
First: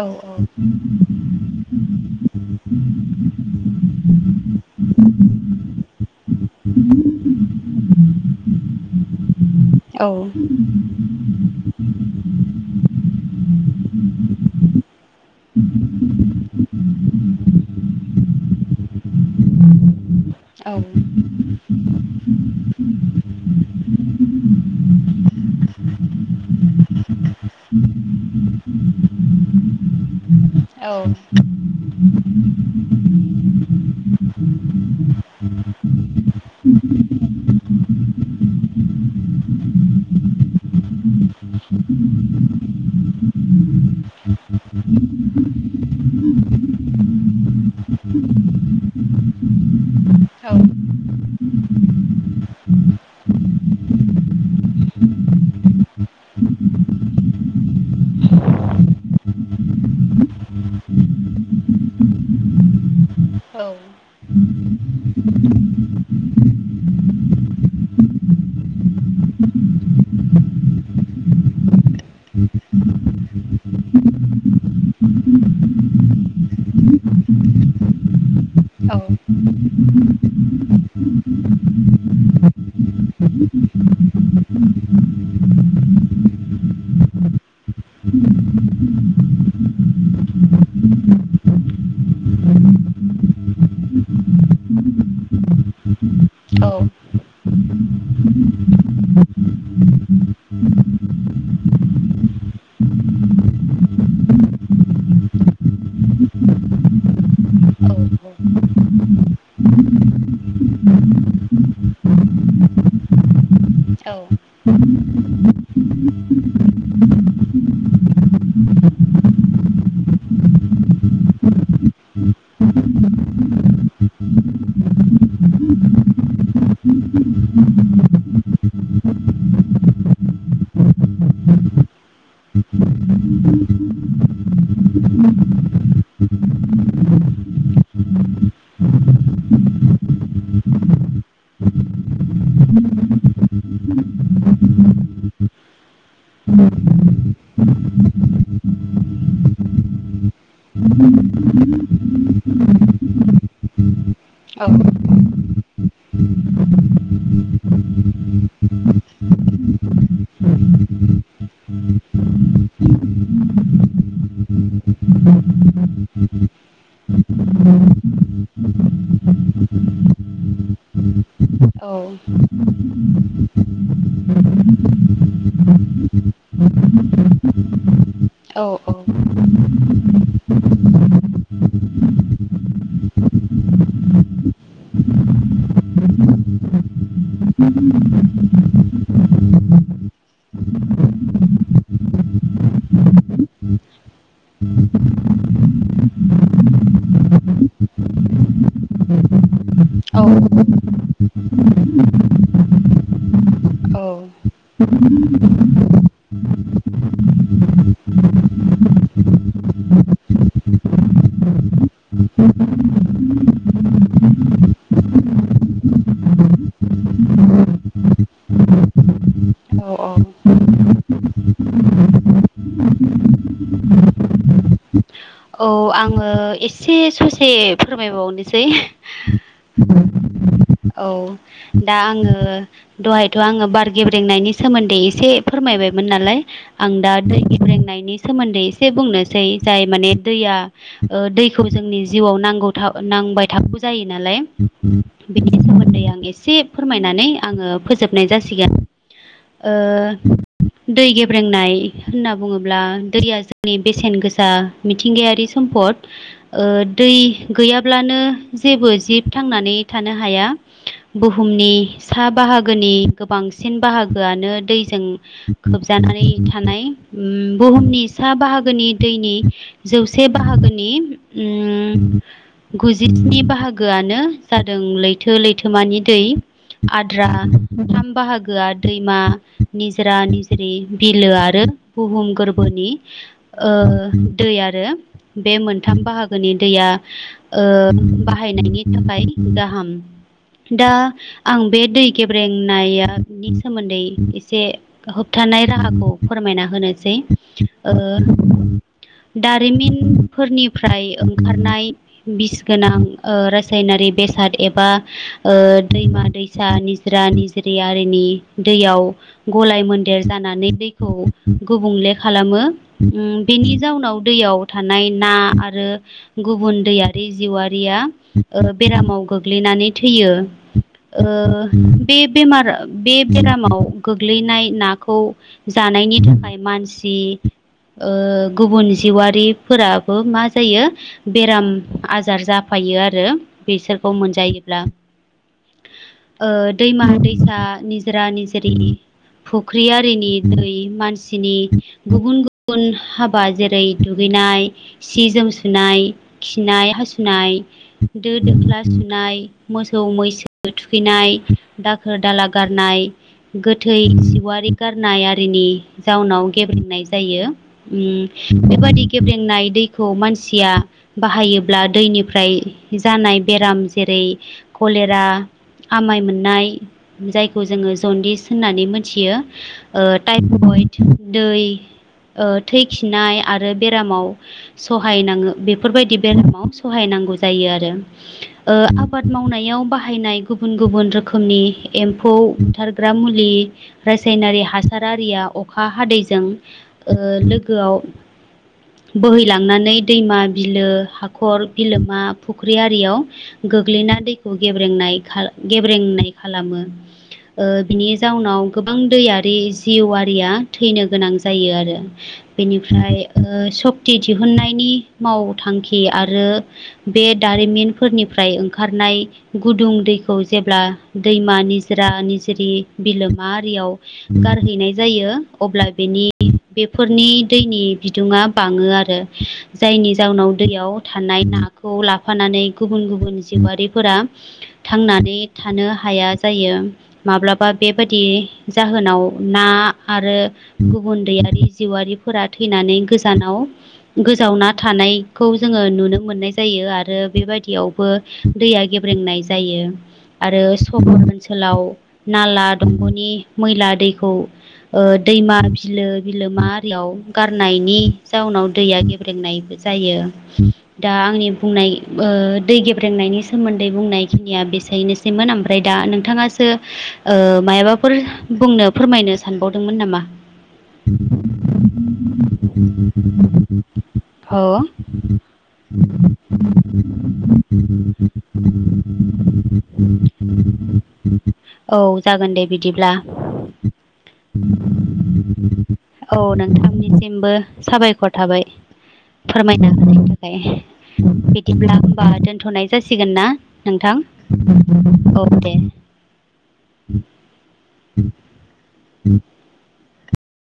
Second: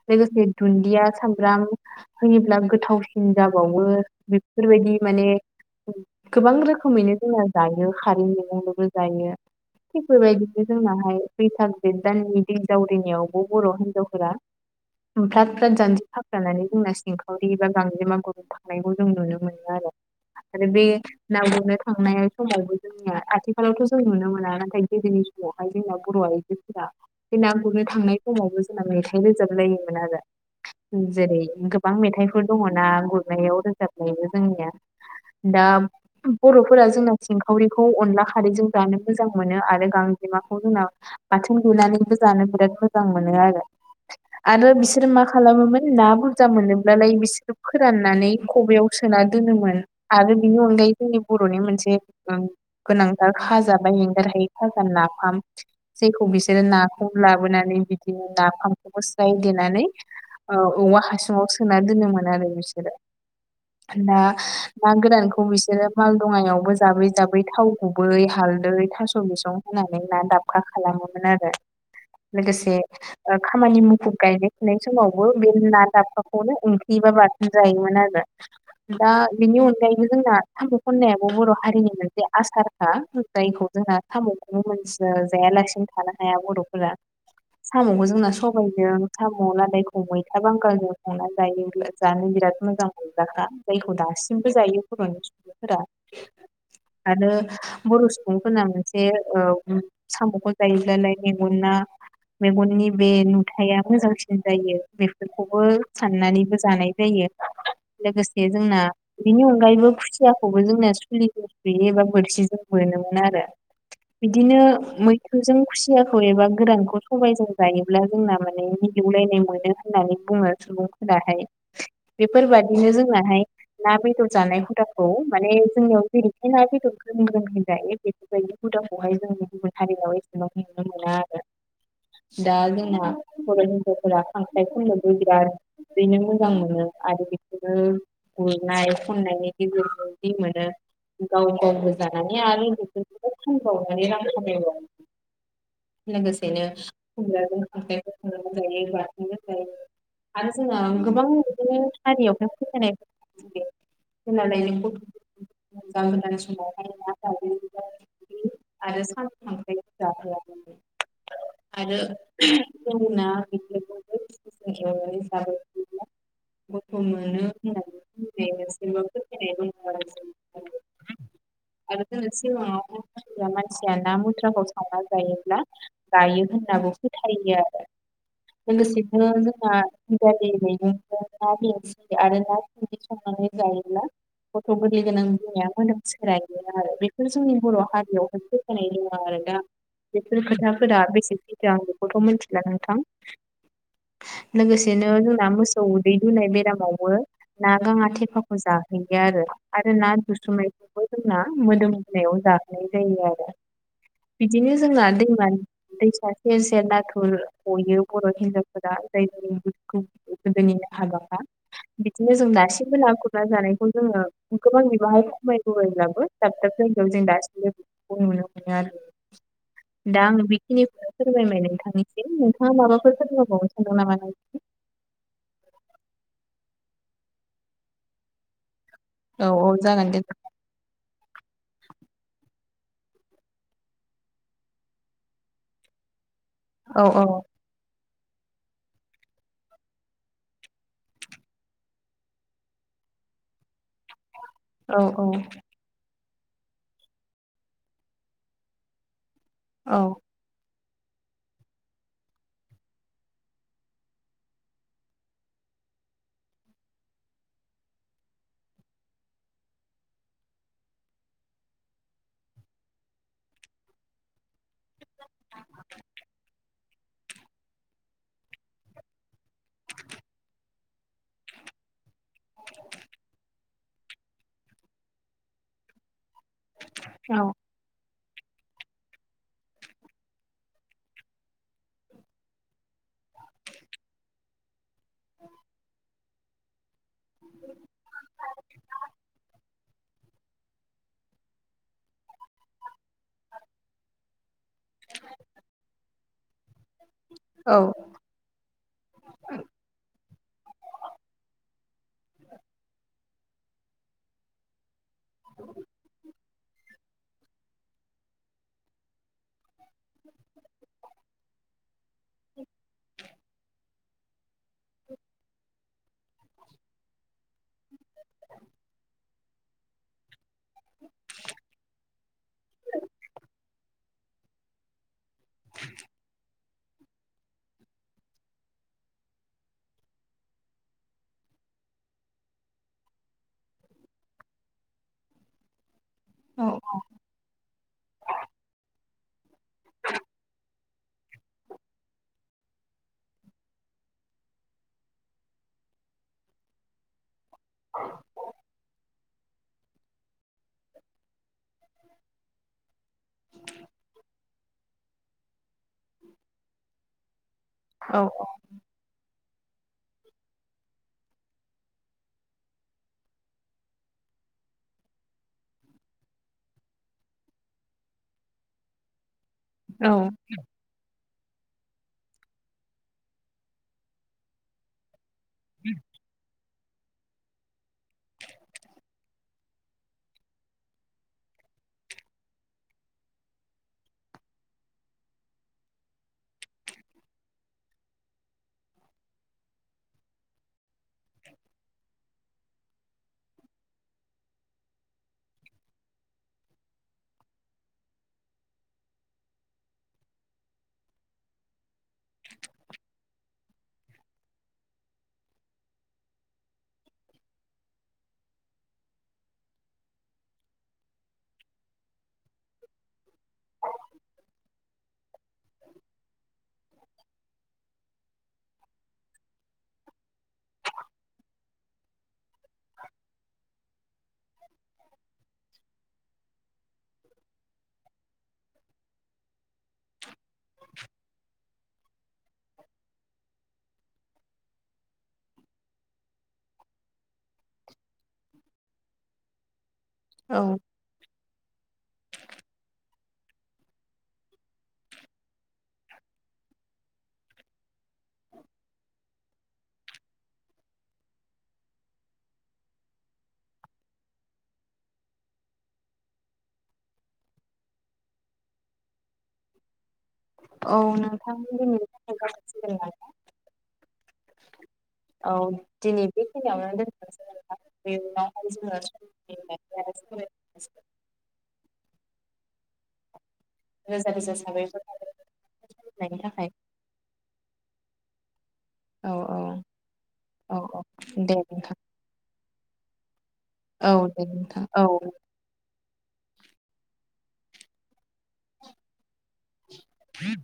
औ लोगोसे दुन्दिया सामब्राम होयोब्ला गोथाव जाबावो बेफोरबायदि माने गोबां रोखोमैनो जोंना जायो खारै मैगंदोंबो जायो। थिग औ बेबायदिनो जोंनाहाय बैसाग जेथ दाननि हिनजाव दैनियावबो बर' हिनजावफोरा फ्राद फ्राद जानजि खाफ्रानानै जोंना सिंखावरि गां गांजेमा गुननो थांनायनायखौ जों नुनो मोनो आरो। आरो बे ना गुरनो थांनाय समावबो जोंनिया आथिखालावथ' जों नुनो मोना नाथाय गोदोनि सम समावहाय जोंना बर' आइजोफोरा बे ना गुरनो थांनाय समावबो जोंना मेथाइ रोजाबलायोमोन आरो। औ। जेरै गोबां मेथाइफोर दङ ना गुरनायाव रोजाबनायबो जोंनिया दा बर'फोरा जोंना सिंखावरिखौ अनला खारैजों जानो मोजां मोनो आरो गां जेमाखौ जोंना बाथोन देनानैबो जानो बिराद मोजां मोनो आरो। आरो बिसोरो मा खालामोमोन ना बुरजा मोनोब्लालाय बि बिसोर फोराननानै खबयाव सोना दोनोमोन आरो बिनि अनगायै जोंनि बर'नि मोनसे गोनांथार खाजा बाय एंगार हायो खाजा नाफाम जायखौ बिसोरो नाखौ ला लाबोनानै बिदिनो नाफामखौबो स्राय देनानै औवा हासुङाव सोना दोनोमोन। आरो बिसोरो ना ना गोरानखौ बिसोरो मालदङायावबो जाबै जाबै थाव गुबै हाल दै थास' बिसं होनानै ना दाबखा खालामोमोन आरो। लोगोसे खामानि मुखुब गायनाय फुनाय समावबो बे ना दाखौनो ओं ख्रि बा बाथोन जायोमोन आरो औ दा बेनि अनगायैबो जोंना साम' खननायाबो बर' हारिनि मोनसे आसारखा जायखौ जोंहा साम' [unintelligible] जायालासिनो थानो हाया बर'फोरा साम'खौ जोंना सबायजों साम' लादायखौ मैथा बांगालजों संना जायो जानो बिराद मोजां जानखा जायखौ दासिमबो जायो बर'नि सुबुंफोरा आरो बर' सुबुंफोरना मोनसे ओ साम'खौ जायोब्लालायनो मेगनना मेगननि बे नुथाया मोजांसिन जायो बेफोरखौबो साननानैबो जानाय जायो लोगोसे जोंना बेनि अनगायैबो खुसियाखौबो जोंना सुलिजों सुयो एबा बोरसिजोंबो बोनोमोन आरो बिदिनो मैथोजों खुसियाखौ एबा गोरानखौ सबायजों जायोब्ला जोंना माने एवलायनाय मोनो होननानै बुङो सुबुंफोराहाय बेफोरबादिनो जोंनाहाय ना बेदर जानाय हुदाखौ माने जोंनियाव जेरैखाय ना बेदर गोहोम गोरोमै जायो बेफोरबायदिनो बुदखौहाय जोंनो गुबुन हारियाव एसेबां‌ नुनो मोना आरो दा जोंना बर' हिनजावफोरा खांख्राय खननोबो बिराद बेनो मोजां मोनो आरो बेखौनो गुरनाय खननायनि गेजेरजों जि मोनो गाव गावबो जानानै आरो बेफोरखौ खनबावनानै रां खामायो आरोखि लोगोसेनो [unintelligible] जायो। आरो जोंहा गोबां बिदिनो हारियावहाय फोथायनाय खला औ लायनायखौ गां गोदान समावहाय ना ग आरो सान खामख्राय [unintelligible] आरोना बि [inaudible] गथ' मोनो होननानैनाय फोथायनाय दंङो आरोना [inaudible] आरो जों सिमांङाव हाय [unintelligible] मानसिया ना मुथ्राखौ सावना जायोब्ला गायो होननाबो फोथायो आरो लोगोसेनो जोंहा ना बिंसि ना बिंसिखौ संनानै जायोब्ला गथ' गोरलै गोनां जानाया मोदोम सोलायो आरो बेफोर जोंनि बर' हारियावहाय फोथाय होनाय दङ आरो दा बेफोर खोथाफोरा बेसे फैथो आं बेखौथ' मिथिला नोंथां लोगोसेनो मोसौ उदै दुनाय बेरामावबो ना गांङा थेफाखौ जाहैयो आरो आरो ना जुसुमनायखौबो जोंना मोदोम होनायाव जाहोनाय जायो आरो बिदिनो जोंना दैमा दैसा सेर सेर नाथुर हयो बर' हिनजावफोरा जायनिखौ गोदोनि हागाफा बिदिनो जों दासिमबो ना गुरना जानायखौ जोङो गोबां बिबांहाय खमायबोबायब्लाबो जोंजों दासिमबो थाङो आरो दा आं बेखिनिखौनो फोरमायबाय नोंथांनिसिम नोंथांङा माबाफोर फोरोंमायबावनो सानदों नामा? औ आंङो एसे ससे फोरमायबावनोसै औ औ जागोन दे औ दा आंङो दहायथ' आङो बार गेब्रेंनायनि सोमोन्दै एसे फोरमायबायमोन नालाय आं औ दा दै गिब्रेंनायनि सोमोन्दै एसे बुंनोसै जाय माने दैया ओ दैखौ जोंनि जिउआव नांगौ थाबाय नांबाय थाबौ जायो नालाय औ औ बिनि सोमोन्दै आं एसे एसे फोरमायनानै आङो फोजोबनाय जासिगोन औ ओ दै गेब्रेंनाय होनना बुङोब्ला दैया जोंनि बेसेन गोसा मिथिंगायारि सम्फद ओ दै गैयाब्लानो जेबो जिब थांनानै थानो हाया बुहुमनि सा बाहागोनि गोबांसिन बाहागोआनो दैजों खोब जानानै थानाय उम बुहुमनि सा बाहागोनि दैनि जौ से बाहागोनि उम गुजिस्नि बाहागोआनो जादों लै थो लैथोमानि दै आद्रा औ बाहागोआ दैमा निजरा निज्रि बिलो आरो बुहुम गोरबोनि दै आरो बे मोनथाम बाहागोनि दैया बाहायनायनि थाखाय गाहाम दा आं बे दै गेब्रेंनाया नि सोमोन्दै एसे होबथानाय राहाखौ फोरमायना होनोसै दारिमिन फोरनिफ्राय ओंखारनाय बिस गोनां रासायनारि बेसाद एबा दैमा दैसा निजरा निज्रि आरिनि दैयाव गलाय मोनदेर जानानै दैखौ गुबुंले खालामो बेनि जाउनाव दैयाव थानाय ना आरो गुबुन दैयारि जिउआारिया बेरामाव गोग्लैनाय बेरामाव गोग्लैनाय नाखौ जानायनि थाखाय मानसि गुबुन जिउरारि फोराबो मा जायो बेराम आजार जाफायो आरो बेसोरखौ मोनजायो ब्ला [inaudible] ओ औ दैमा दैसा निजोरा निजिरि फुख्रि आरिनि दै मानसिनि गुबुन गुबुन हाबा जेरै दुगै नाय सि जोम सुनाय खिनाय हासुनाय दो दोख्ला सुनाय मोसौ मैसो थुखैनाय दाखोर दाला गारनाय गोथै जिवारि गारनाय आरिनि जाउनाव गेब्रेंनाय जायो औ उम बेबायदि लोंनाय दैखौ मानसिया बाहायोब्ला दैनिफ्राय जानाय बेराम जेरै खलेरा आमाइ मोननाय जायखौ जोङो जनदिस होननानै मोथियो। ओ टाइफइड दै ओ थै खिनाय आरो बेरामाव सहायनाङो बेफोर बायदि बेरामाव सहायनांगौ जायो आरो। ओ आबाद मावनायाव बाहायनाय गुबुन गुबुन रोखोमनि एम्फौ बुथारग्रा मुलि रासायनारि हासार आरिया अखा हादैजों ओ लोगोआव बोहैलांनानै दैमा बिलो हाखर बिलोमा फुख्रि आरियाव गोग्लैना दैखौ गेब्रेंनाय खाल गेब्रेंनाय खालामो। ओ बिनि जाउनाव गोबां दैयारि जिउवारिया थैनो गोनां जायो आरो। बेनिफ्राय ओ सक्ति दिहुननायनि मावथांखि आरो बे दारिमिनफोरनि फ्राय ओंखारनाय गुदुं दैखौ जेब्ला दैमा निजोरा निजिरि बिलोमा मा आरियाव गारहैनाय जायो अब्ला बेनि बेफोरनि दैनि बिदुुङा बाङो आरो जायनि जाउनाव दैयाव थानाय नाखौ लाफानानै गुबुन गुबुन जिउआरिफोरा थांनानै थानो हाया जायो माब्लाबा बेबाय दि जाहोनाव ना आरो गुबुन दैयारि जिउआरिफोरा थै फैनानै गोजानाव गोजावना थानायखौ जोङो नुनो मोननाय जायो आरो बेबायदियावबो दैया ब्रेंनाय जायो औ आरो सहर ओनसोलाव नाला दंग'नि मैला दैखौ ओ दैमा बिलो बिलोमा आरियाव गारनायनि जाउनाव दैया गेब्रेंनायबो जायो। दा आंनि बुंनाय ओ ओ दै गेब्रेंनायनि सोमोन्दै बुंनायखिनिया बेसायनोसैमोन ओमफ्राय दा नोंथाङासो ओ ओ मायाबाफोर बुंनो फोरमायनो सानबावदोंमोन नामा? औ नोंथांजों दैनि [unintelligible] औ दिनै बेखिनियावनो दोनथ'नसै नों [unintelligible] औ जागोन दे बिदिब्ला रोजा रोजा साबायखर सम होनायनि थाखाय निसिमबो साबायख'र थाबाय औ औ फोरमायना होनायनि औ थाखाय। औ दे बिदिब्ला नोंथां होमबा दोन्थ'नाय जासिगोन ना नोंथां औ दे नोंथां औ दे। [inaudible] [inaudible] [inaudible]